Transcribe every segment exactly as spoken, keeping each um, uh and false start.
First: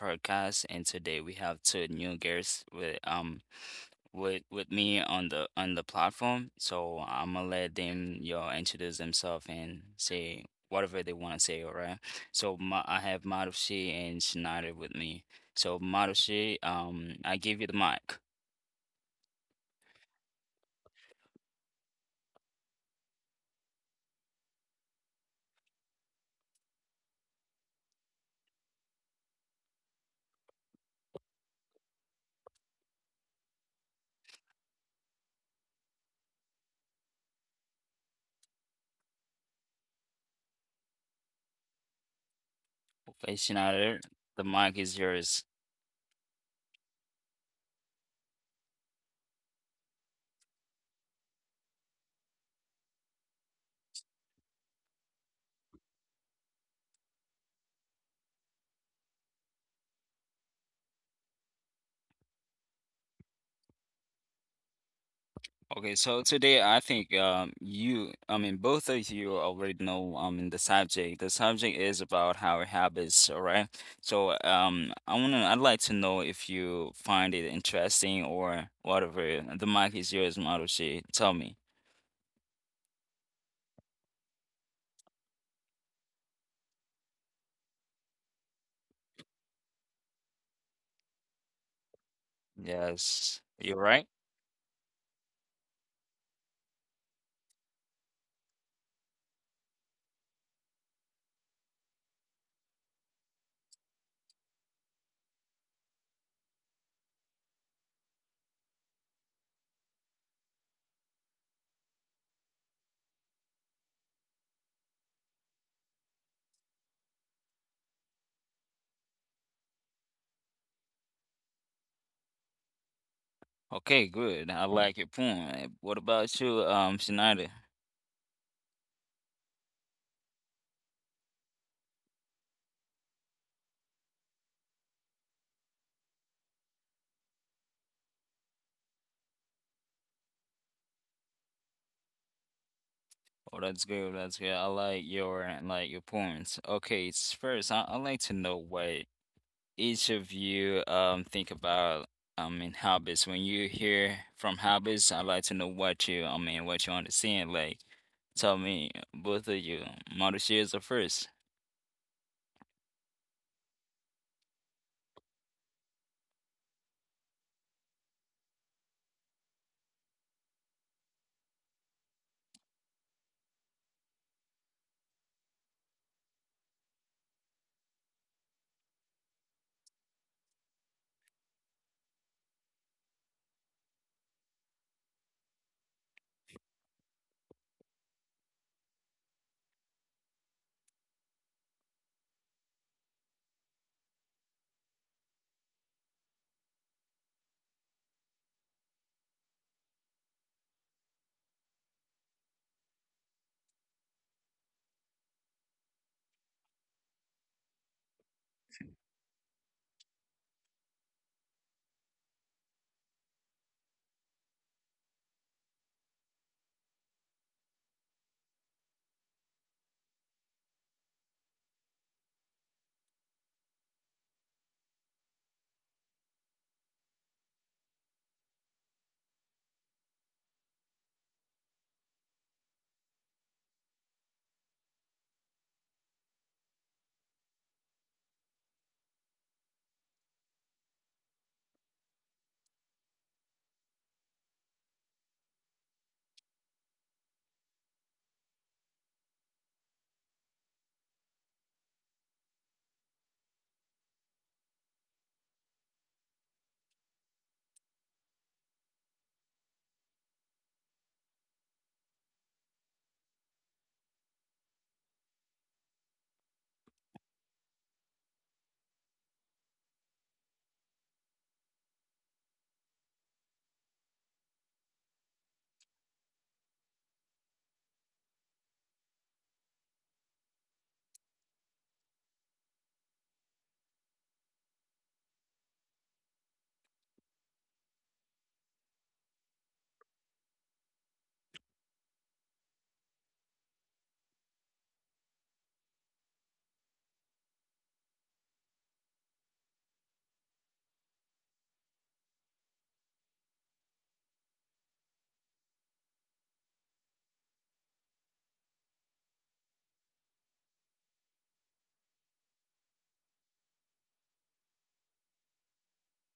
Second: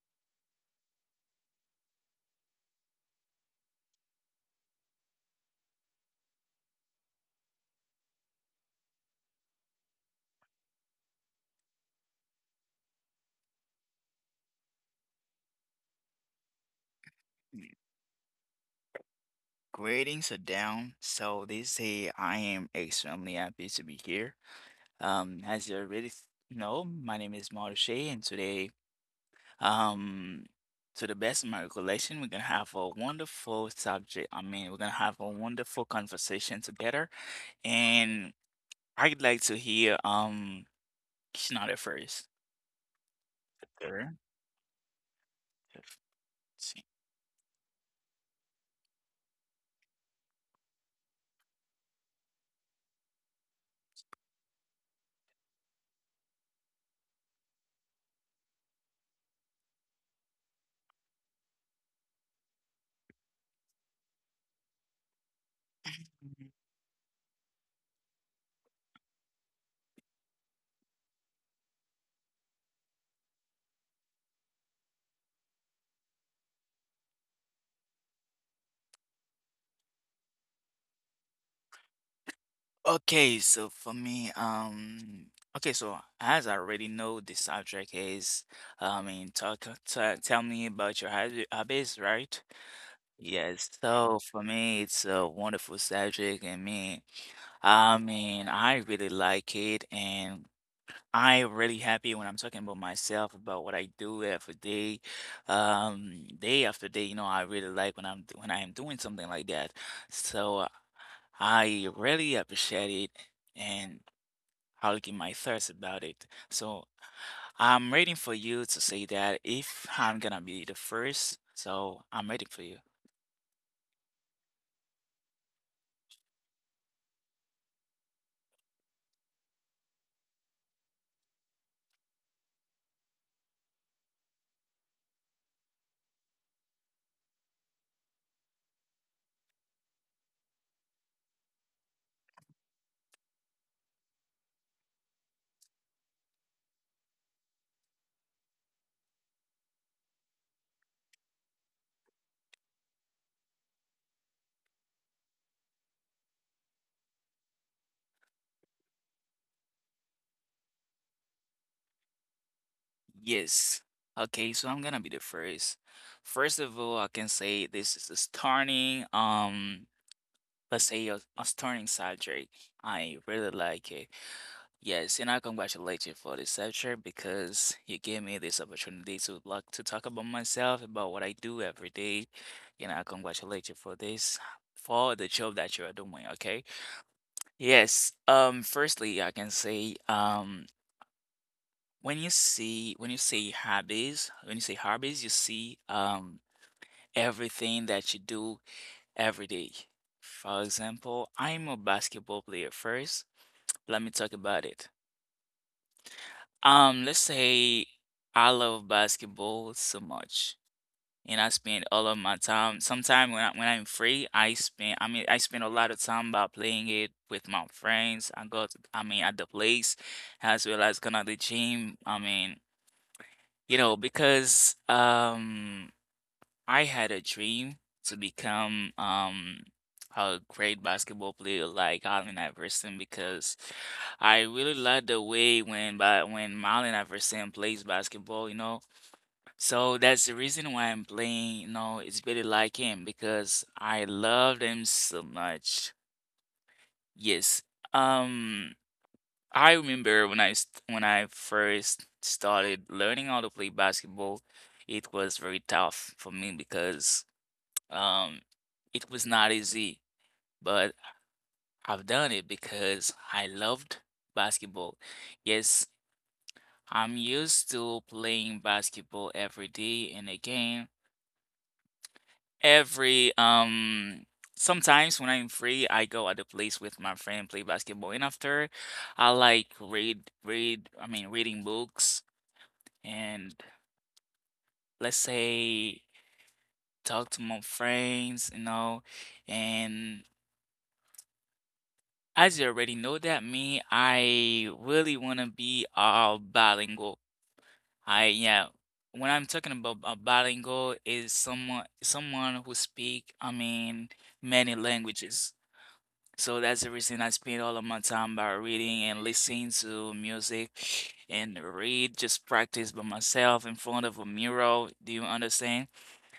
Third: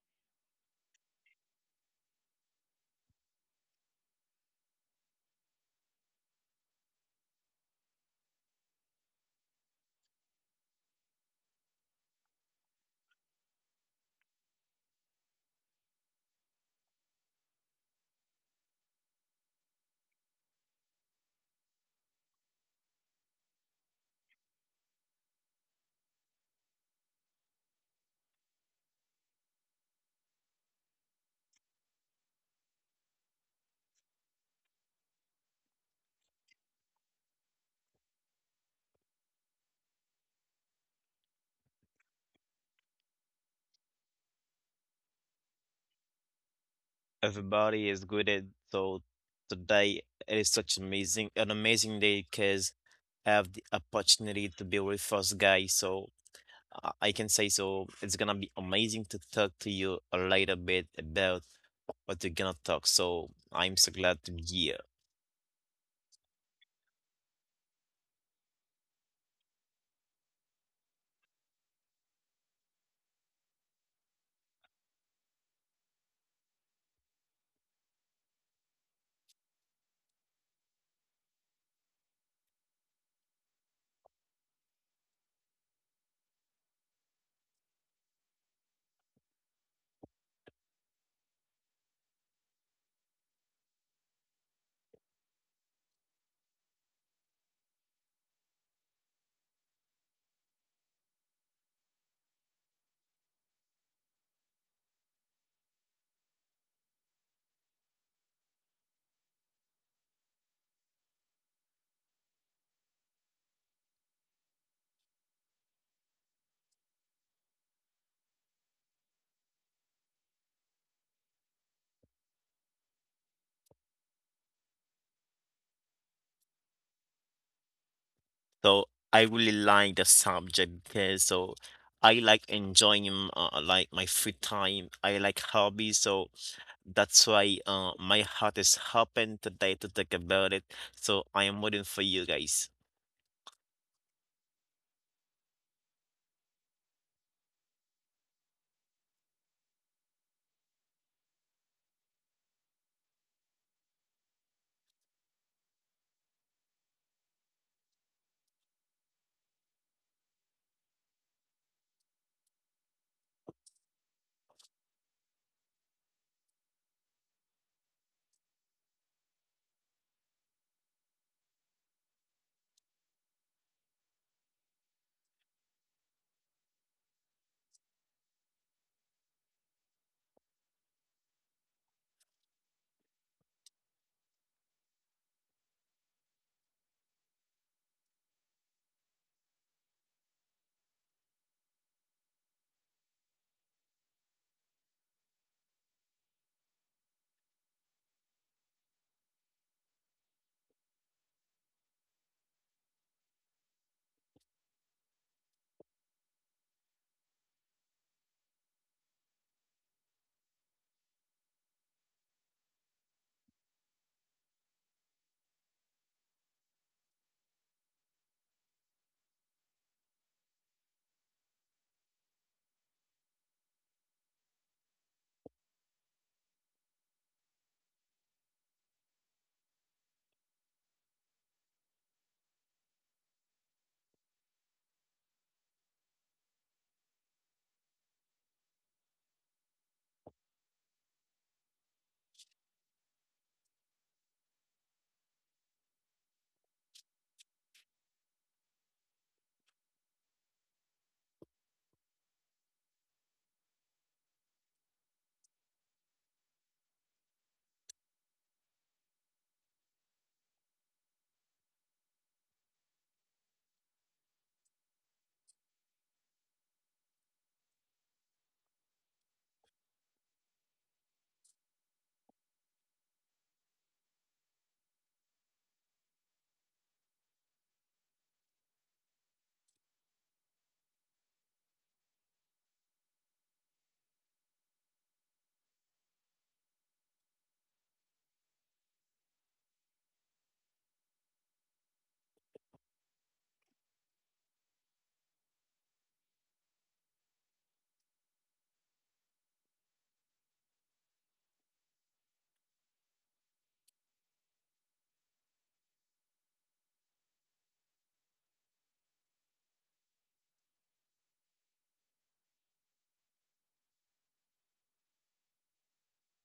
podcast, and today we have two new guests with um with with me on the on the platform. So I'm gonna let them y'all introduce themselves and say whatever they want to say. All right. So ma I have Marushi and Schneider with me. So Marushi, um, I give you the mic. Greetings are down. So this day I am extremely happy to be here. Um, as you already th- know, my name is Marsha, and today, um, to the best of my recollection, we're gonna have a wonderful subject. I mean, we're gonna have a wonderful conversation together, and I'd like to hear um Kishnada first. Okay, Schneider, Sure. the mic is yours. Everybody is good at. So today it is such amazing, an amazing day because I have the opportunity to be with first guy. So I I can say so it's gonna be amazing to talk to you a little bit about what we are gonna talk. So I'm so glad to be here. Okay, so today I think um, you, I mean, both of you already know um the subject. The subject is about our habits, all right? So um, I wanna, I'd like to know if you find it interesting or whatever. The mic is yours, Marushi. Tell me. Okay, so for me, um, okay, so as I already know, the subject is, I mean, talk, ta tell me about your hab- hobbies, right? Yes, Yes, you're right. so for me, it's a wonderful subject, and me, I mean, I really like it, and I really happy when I'm talking about myself, about what I do every day, um, day after day. You know, I really like when I'm when I am doing something like that. So I really appreciate it and I'll give my thoughts about it. So I'm waiting for you to say that if I'm gonna be the first. So I'm waiting for you. Okay, good. I like your point. What about you, um, Shinada? So I really like the subject because so I like enjoying m- uh, like my free time. I like hobbies, so that's why uh my heart is open today to talk about it. So I am waiting for you guys. Oh, that's good. That's good. I like your like your points. Okay, s- first, I I like to know what each of you um think about I mean hobbies. When you hear from hobbies, I'd like to know what you I mean what you understand. Like tell me both of you. Model is the first. Yes. Okay, so I'm gonna be the first. First of all, I can say this is a starting. Um Let's say a, a stunning subject. I really like it. Yes, and I congratulate you for this subject because you gave me this opportunity to like to talk about myself, about what I do every day. And I congratulate you for this, for the job that you are doing, okay? Yes. Um, firstly, I can say, um, when you see when you see hobbies, when you say hobbies, you see um everything that you do every day. For example, I'm a basketball player first. Let me talk about it. Um, let's say I love basketball so much, and I spend all of my time. Sometime when I, when I'm free, I spend. I mean, I spend a lot of time by playing it with my friends. I go. To, I mean, at the place, as well as going to the gym. I mean, you know, because um. I had a dream to become um a great basketball player like Allen Iverson because I really like the way when but when Allen Iverson plays basketball, you know. So that's the reason why I'm playing, you know, it's really like him because I love them so much. Yes. Um I remember when I st when I first started learning how to play basketball, it was very tough for me because um, it was not easy, but I've done it because I loved basketball. Yes, I'm used to playing basketball every day and again. Every um sometimes when I'm free, I go at the place with my friend, play basketball, and after I like read read I mean reading books and let's say talk to my friends, you know, and as you already know that me, I really want to be uh bilingual. I yeah, when I'm talking about a bilingual is someone someone who speak, I mean, many languages. So that's the reason I spend all of my time by reading and listening to music and read, just practice by myself in front of a mirror. Do you understand?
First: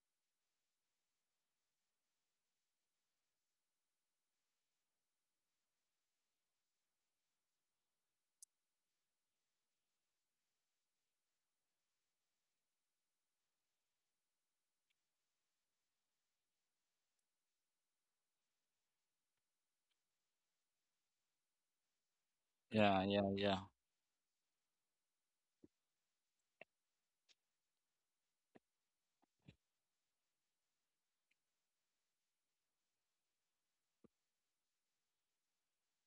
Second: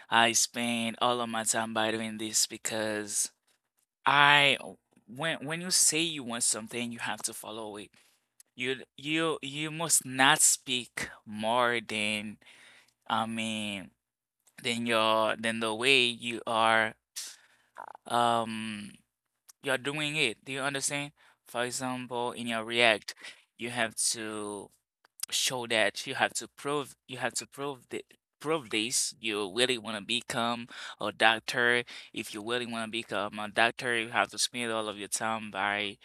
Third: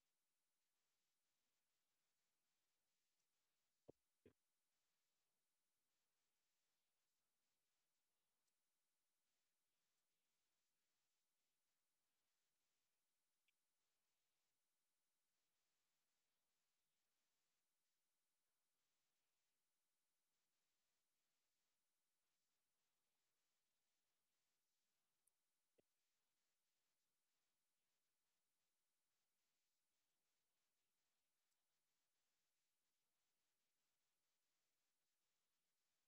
I spend all of my time by doing this because I when when you say you want something, you have to follow it. You you you must not speak more than I mean than your than the way you are um you're doing it. Do you understand? For example, in your Yeah, React, yeah, yeah. you have to show that you have to prove you have to prove that prove this you really want to become a doctor if you really want to become a doctor you have to spend all of your time by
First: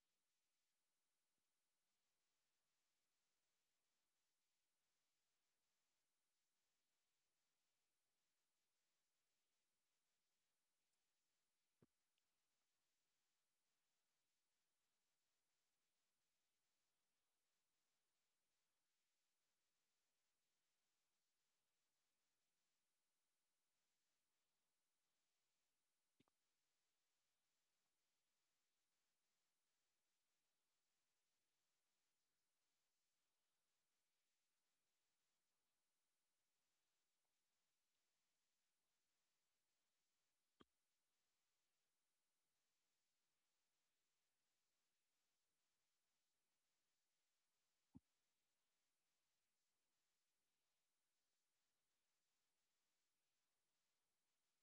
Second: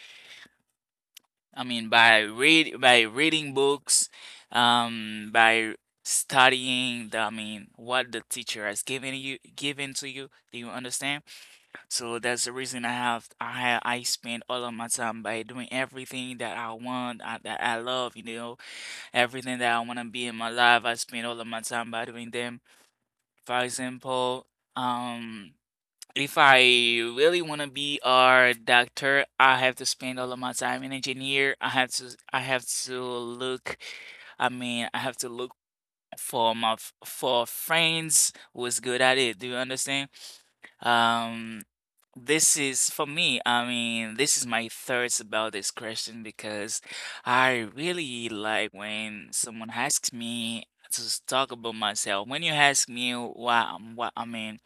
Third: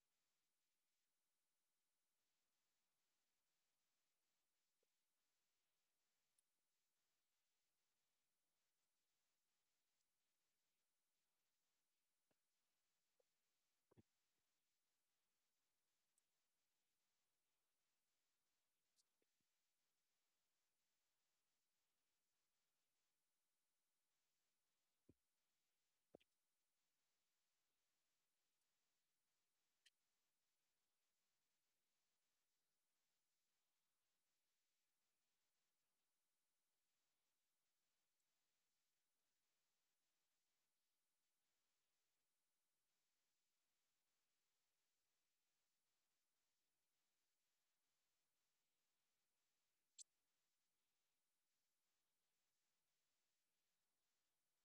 I mean, by read by reading books, um, by studying the, I mean, what the teacher has given you given to you. Do you understand? So that's the reason I have I ha- I spend all of my time by doing everything that I want, uh, that I love, you know, everything that I want to be in my life. I spend all of my time by doing them. For example, um. if I really want to be a doctor, I have to spend all of my time in engineer. I have to I have to look I mean, I have to look for my f- for friends who's good at it. Do you understand? Um, this is for me. I mean, this is my thoughts about this question because I really like when someone asks me to s- talk about myself. When you ask me why I'm what I mean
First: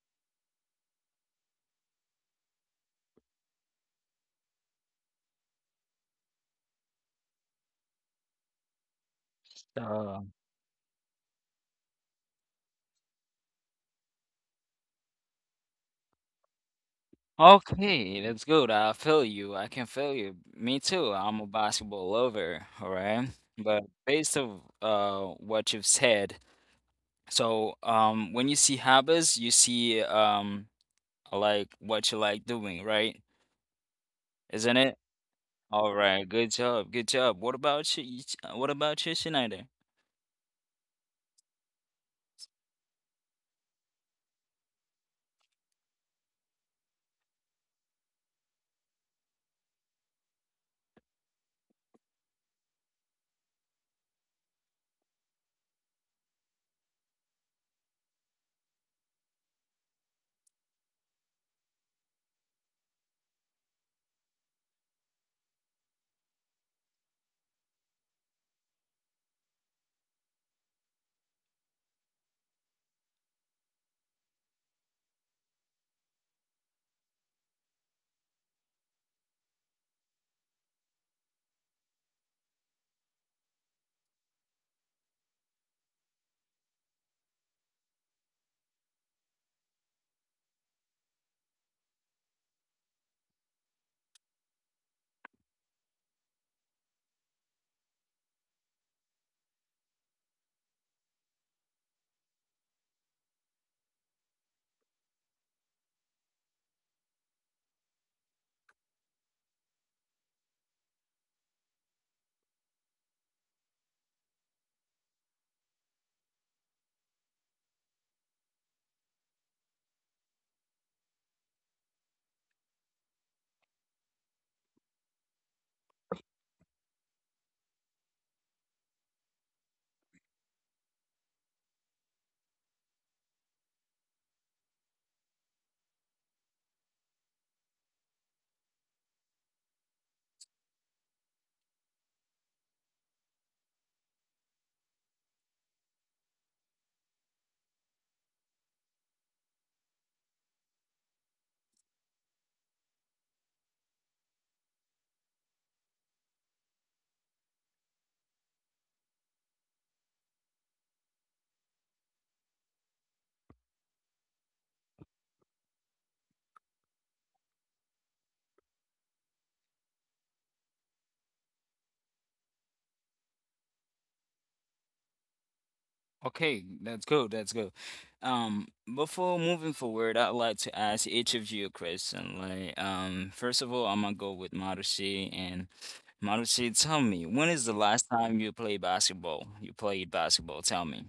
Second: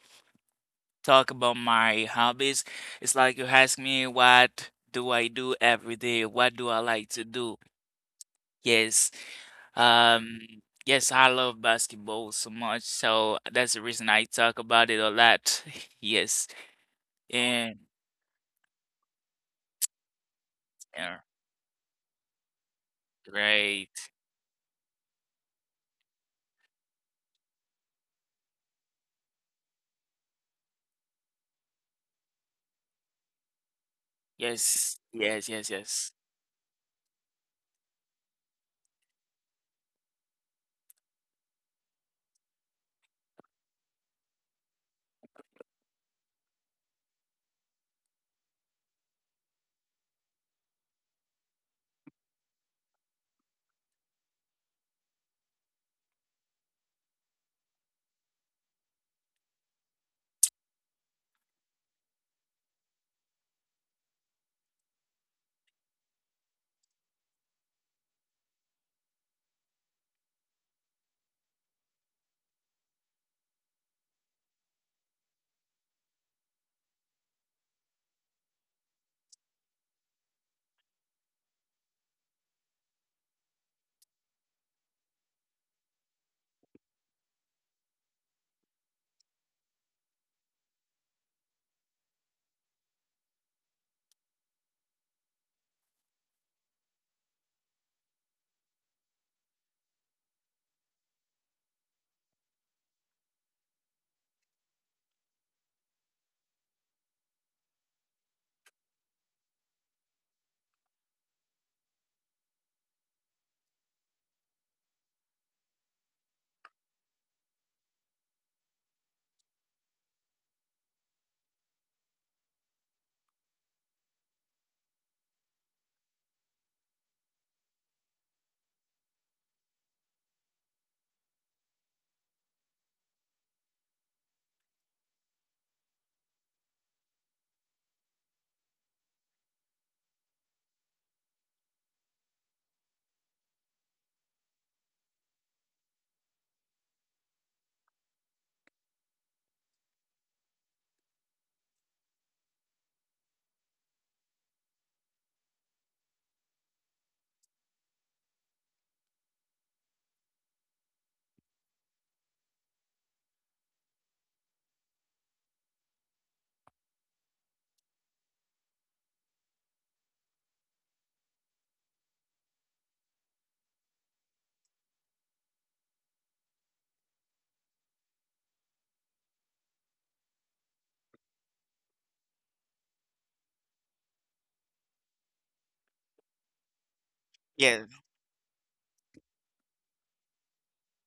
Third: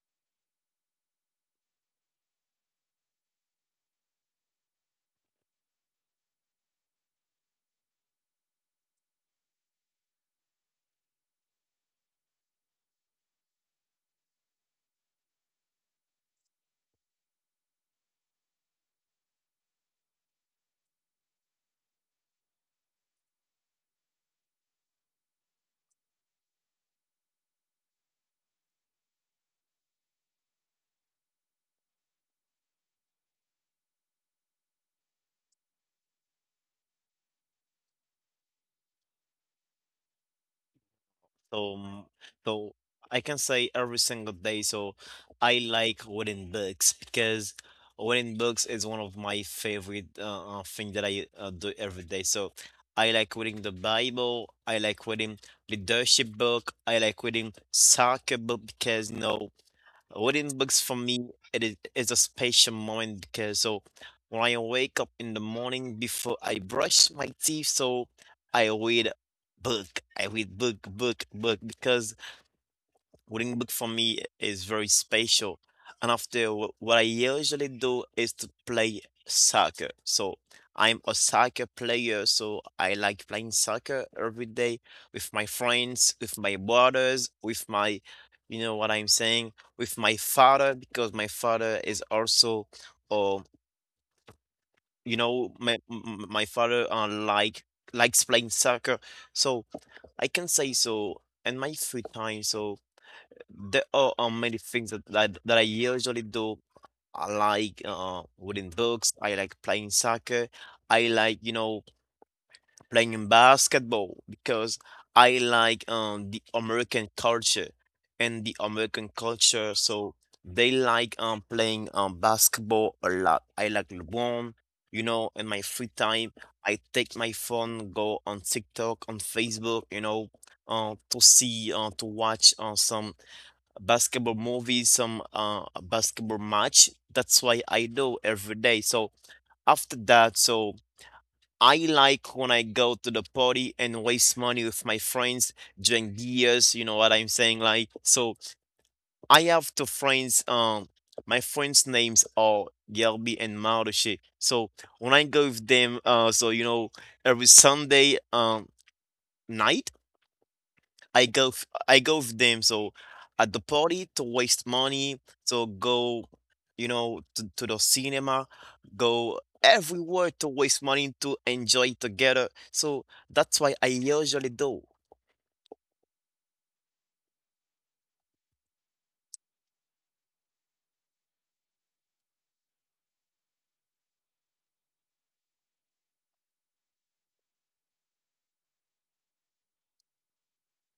talk about my hobbies, it's like you ask me what do I do every day? What do I like to do? Yes. Uh, Um, yes, I love basketball so much, so that's the reason I talk about it a lot. Yes. And okay, that's good. I feel you. I can feel you. Me too. yeah, I'm a basketball lover, all right? But great. based of uh what you've said, so um when you see hobbies, you see um like what you like doing, right? Isn't it? Yes, yes, yes, All yes. right, good job, good job. What about you? you uh, What about you, Schneider? So, mm, so I can say every single day. So I like reading books because reading books is one of my favorite uh, uh, thing that I uh, do every day. So I like reading the Bible. I like reading leadership book. I like reading soccer book because you know, reading books for me, it is, is a special moment because so when I wake up in the morning before I brush my teeth, so I read book. I read book, book, book because reading book for me is very special. And after wh- what I usually do is to play soccer. So I'm a soccer player, so I like playing soccer every day with my friends, with my brothers, with my, you know what I'm saying, with my father, because my father is also, uh, you know, my m- my father uh, like likes playing soccer. So I can say so in my free time, So there are um, many things that, that that I usually do. I like uh, reading books. I like playing soccer. I like, you know, playing basketball because I like um, the American culture and the American culture. So they like um, playing um, basketball a lot. I like LeBron. You know, in my free time I take my phone, go on TikTok, on Facebook, you know, uh, to see, uh, to watch uh, some basketball movies, some uh basketball match. That's why I do every day. So after that, so I like when I go to the party and waste money with my friends, drink beers, you know what I'm saying? Like so I have two friends. Um my friends' names are Gelby and Marushi. So when I go with them, uh so you know every Sunday um night I go f- I go with them. So at the party, to waste money, so go, you know, to, to the cinema, go everywhere to waste money to enjoy together. So that's why I usually do. Okay, that's good, that's good. Um, Before moving forward, I'd like to ask each of you a question. Like, um, first of all, I'm gonna go with Marushi and Marushi, tell me, when is the Yeah. last time you played basketball? You played basketball, tell me.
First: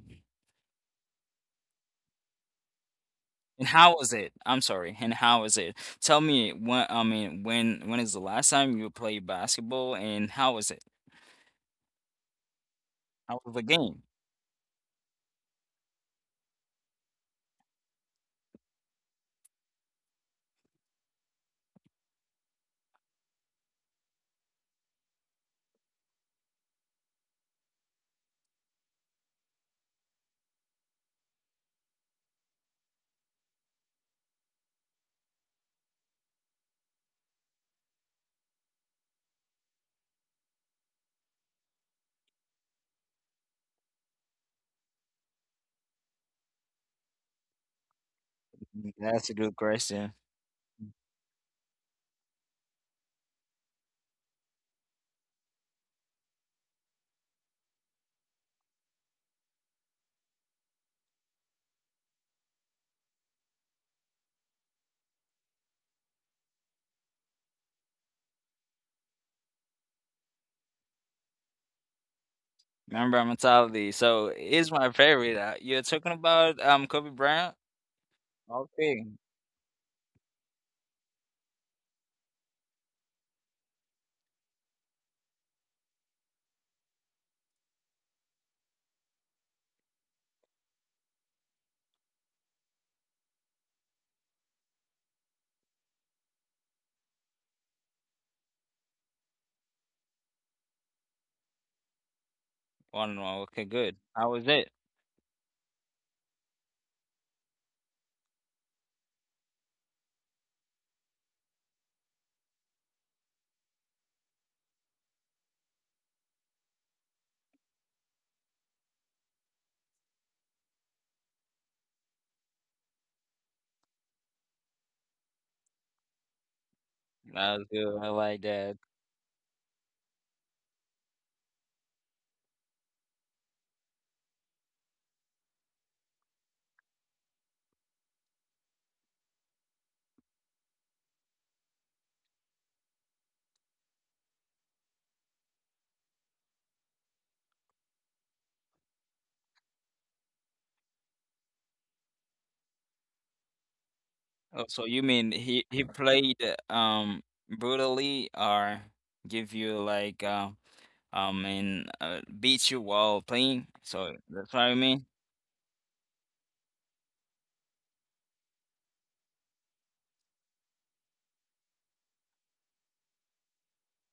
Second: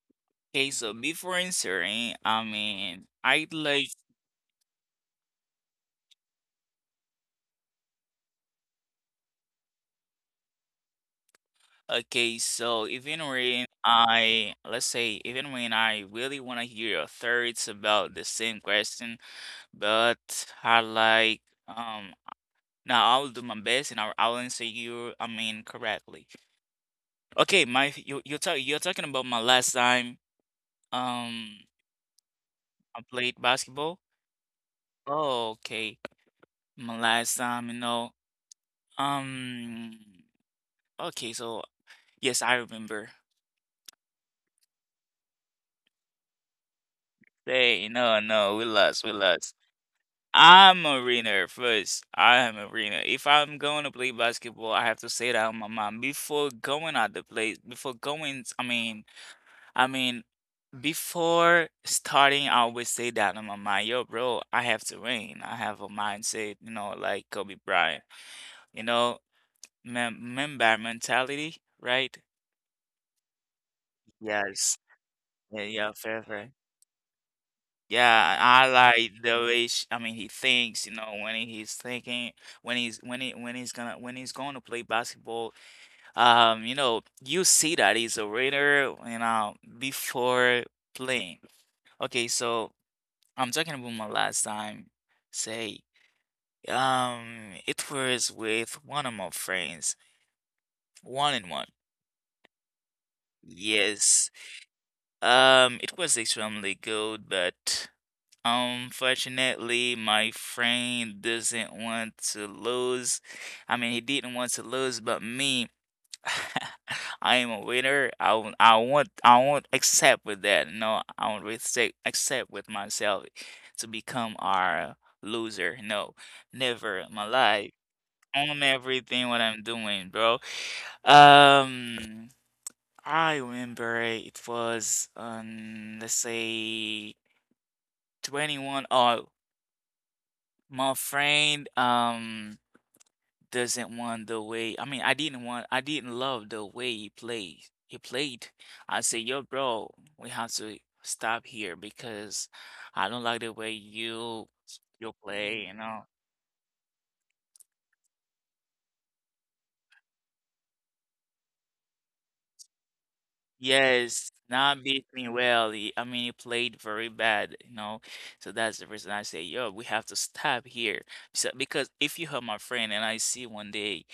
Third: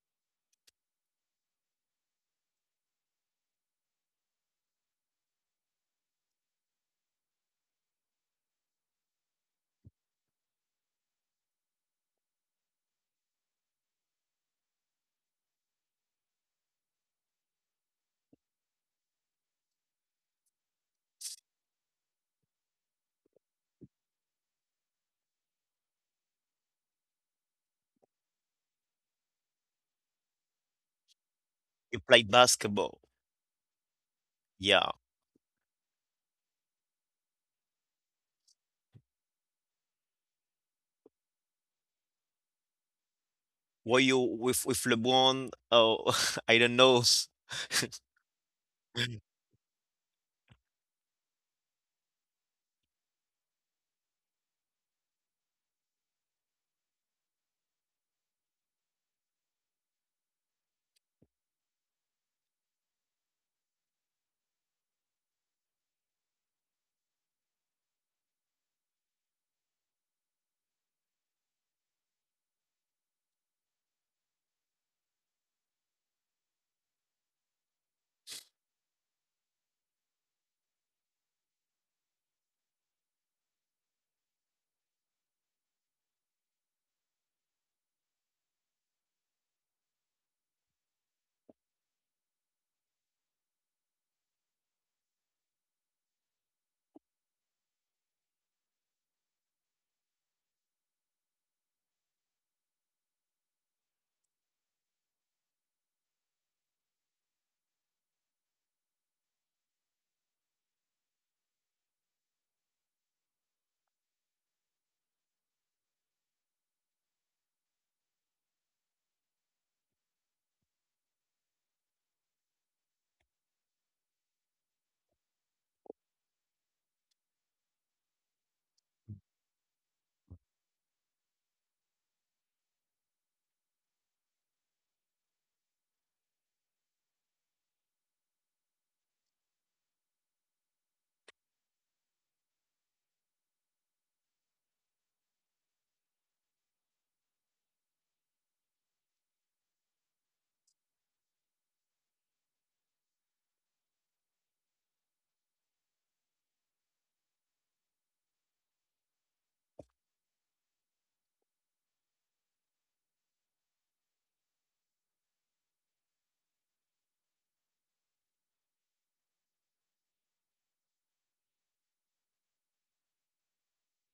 Okay, so before answering, I mean, I'd And like how was it? I'm sorry, and how was it? Tell me when, I mean, when when is the last time you played basketball and how was it? okay, so even How was the when game? I, let's say, even when I really want to hear your thoughts about the same question, but I like, um, now I'll do my best and I'll, I'll answer you, I mean, correctly. Okay, my, you, you're talking, you're talking about my last time, um, You played basketball. I played basketball. Yeah. Oh, okay, my last time, you know, um, okay, so yes, I remember. Were you with with LeBron? Oh, I don't know. Hey, no, no, we lost, we That's a lost. good question. I'm a winner first. I am a winner. If I'm going to play basketball, I have to say that on my mind before going at the place. Before going, I mean, I mean, before starting, I always say that on my mind. Yo, bro, I have to win. I have a mindset, you know, like Kobe Bryant. You know, mem member mentality, right? Number mentality. So is Yes. my favorite. Uh, Yeah, You're yeah, talking fair, fair. about um Kobe Bryant? Yeah, I Okay. like the way sh I mean he thinks, you know, when he- he's thinking, when he's when he when he's gonna when he's going to play basketball. Um, you know, you see that he's a reader, you know, before playing. Okay, so I'm talking about my last time. Say, um, it was with one of my friends, one in one. One one. Okay, good. Yes. How was it? Um, it was extremely good, but unfortunately, my friend doesn't want to lose. I mean, he didn't want to lose, but me, I am a winner. I won't, I won't, I won't accept with that. No, I won't accept accept with myself to become our loser. No, never in my That was life. good. I like On that. everything what I'm doing, bro. Um, I remember it was on let's say twenty-one. Oh. My friend um doesn't want the way I mean I didn't want I didn't love the way he played. He played. I said, yo, bro, we have to stop here because I don't like the way you Oh, so you you mean he play, you he know. played uh, um brutally or give you like uh, um and uh, beat you while playing? So Yes, that's what I not mean. beating well. he- I mean, he played very bad, you know. So that's the reason I say, yo, we have to stop here. So, because if you hurt my friend and I see one day,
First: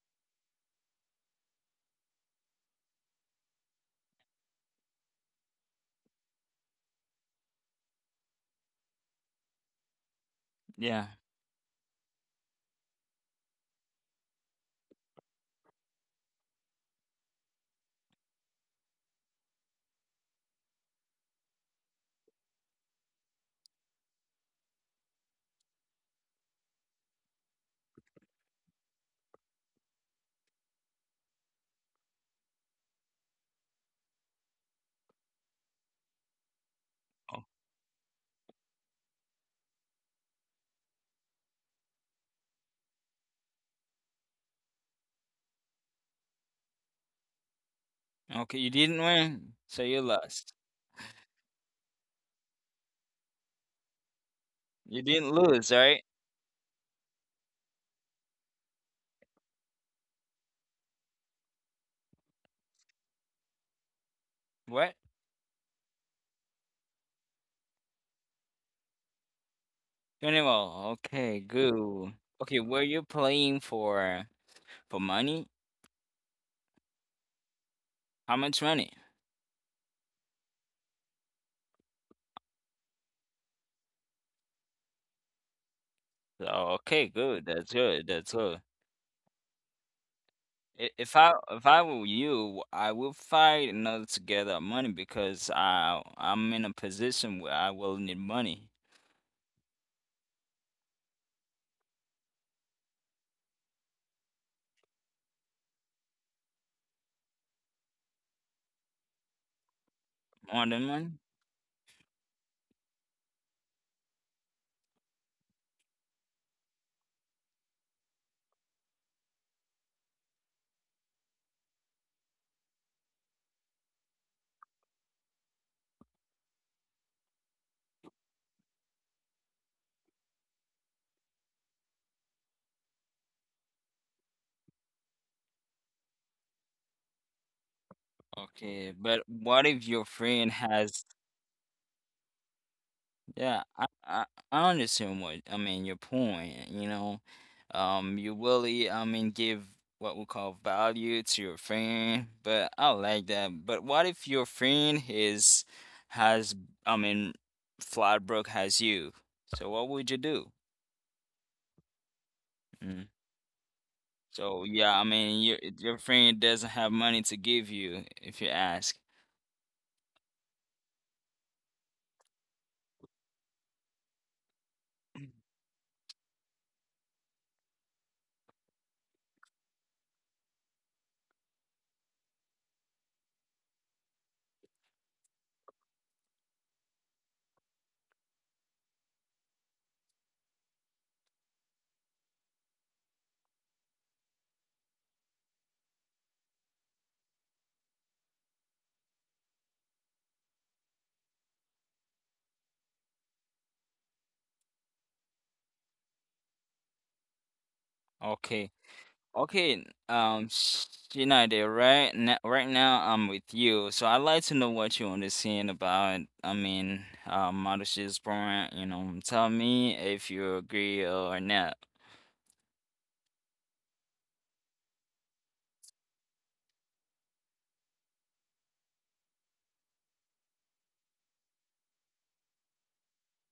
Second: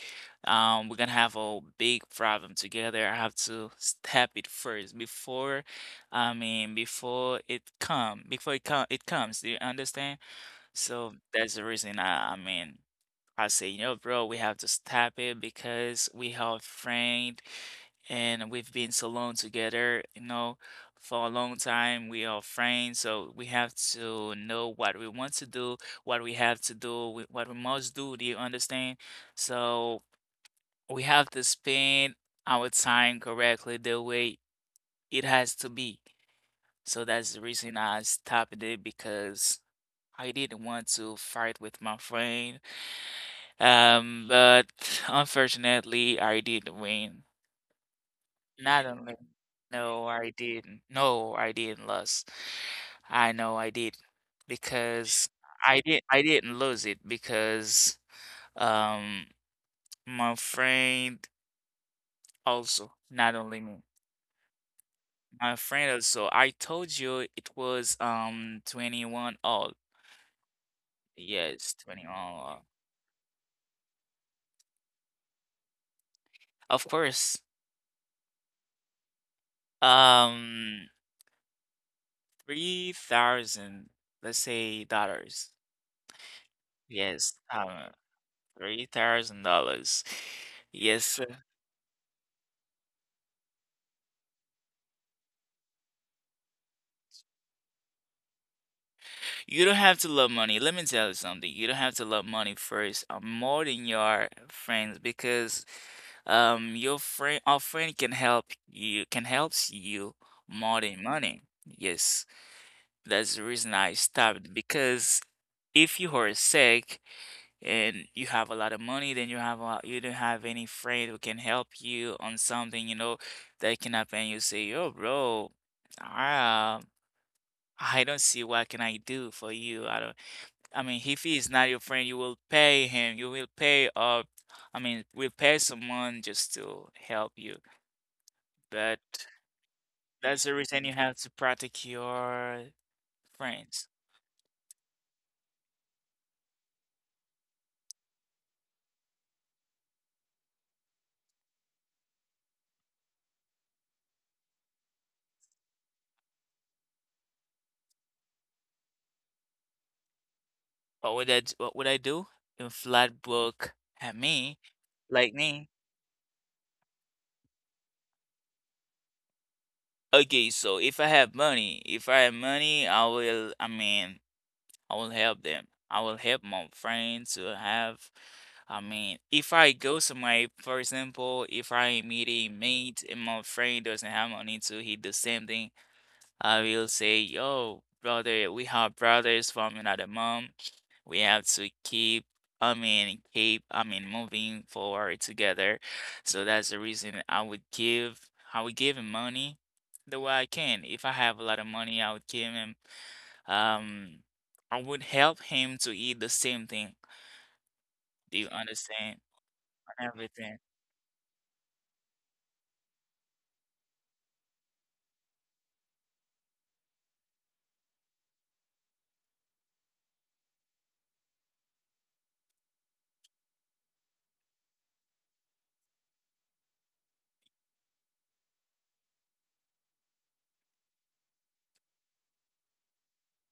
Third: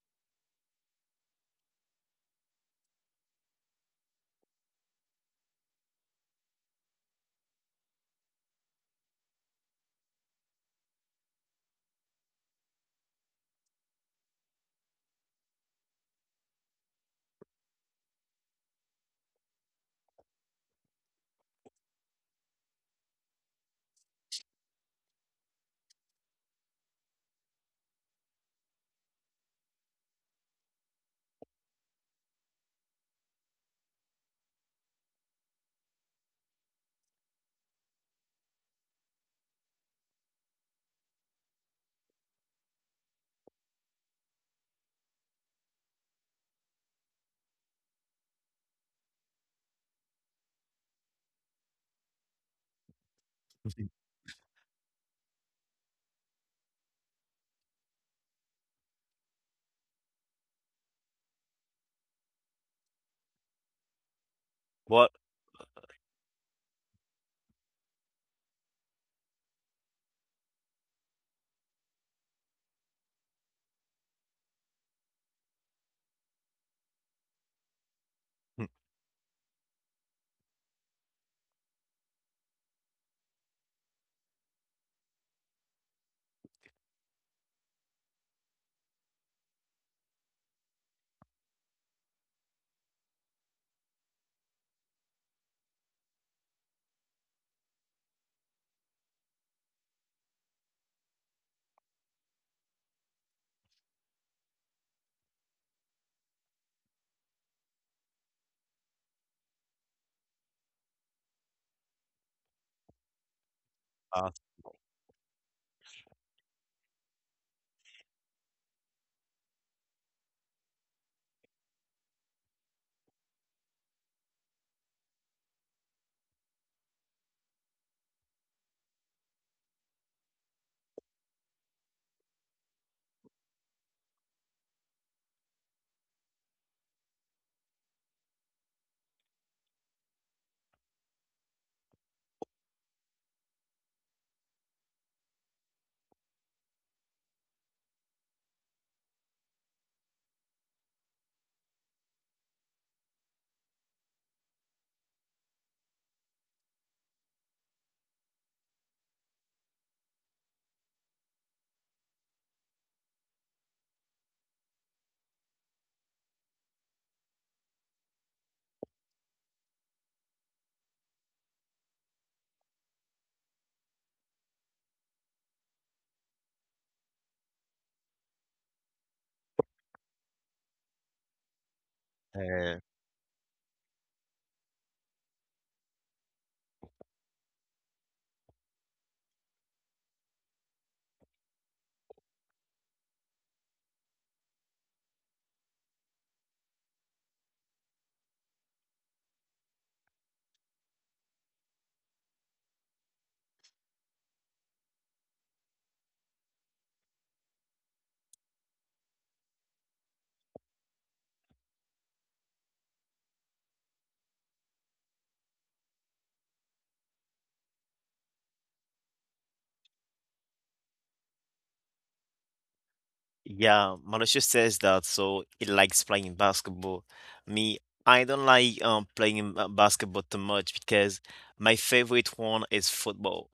um, we're gonna have a big problem together. I have to stop it first before, I mean, before it come, before it come, it comes. Do you understand? Yeah. So that's the reason I, I mean. I say, you know, bro, we have to stop it because we have friend and we've been so long together, you know, for a long time. We are friends, so we have to know what we want to do, what we have to do, wh- what we must do. Do you understand? So we have to spend our time correctly the way it has to be. So that's the reason I stopped it because I didn't want to fight with my friend. Um, but unfortunately, I did win. Okay, you Not didn't only, win, so you no, I lost. didn't. No, I didn't lose. I know I did You didn't because lose, I right? did. I didn't lose it because um my friend also, not only me, What? What? my friend also. I told you it was um twenty-one all. Twenty-one. Okay, Yes, good. twenty-one Okay, all. were you playing for for money? Of course. How much Hmm. money? Um, three thousand, let's say dollars. Oh, okay, Yes, good. That's uh, good. That's good. three thousand dollars. I- Yes, If I sir. if I were you, I would find another order to get money because I I'm in a position where I will need money You don't have to love money. Let me tell you something. You don't have to love money first, uh, more than your friends, because um, your friend, our friend can help you, can helps you more more than than money. money. Yes, that's the reason I Uh, stopped. Because if you are sick. And you have a lot of money, then you have a, you don't have any friend who can help you on something, you know, that can happen. You say, "Yo, bro, I, uh, I don't see what can I do for you." I don't. I mean, if he is not your friend, you will pay him. You will pay. Uh, I mean, will pay someone just to help you. Okay, but But what if your that's friend the reason you has. have to protect your Yeah, I, friends. I I understand what I mean your point, you know. Um you really I mean give what we call value to your friend, but I like that. But what if your friend is has I mean Flatbrook has you. So what would you do? What would I? d- What would I do? If Mm. flat book at me, So yeah, I like mean your me. your friend doesn't have money to give you if you ask. Okay, so if I have money, if I have money, I will, I mean, I will help them. I will help my friends to have, I mean, if I go somewhere, for example, if I meet a mate and my friend doesn't have money to he the same thing, I will say, yo, brother, we have brothers from another mom. We have to keep, I mean, keep, I mean, moving forward together. So that's the reason I would give, I would give him money the way I can. If I have a lot of money, I would give him, um, I would help him to eat the same thing. Do you Okay. understand? Okay, And um, everything. United, right now, right now I'm with you, so I'd like to know what you understand about, I mean, uh, Marush's point, you know, tell me if you agree or not. yeah, Mauricio says that so he likes playing basketball. Me, I don't like um, playing uh, basketball too much because my favorite one is football.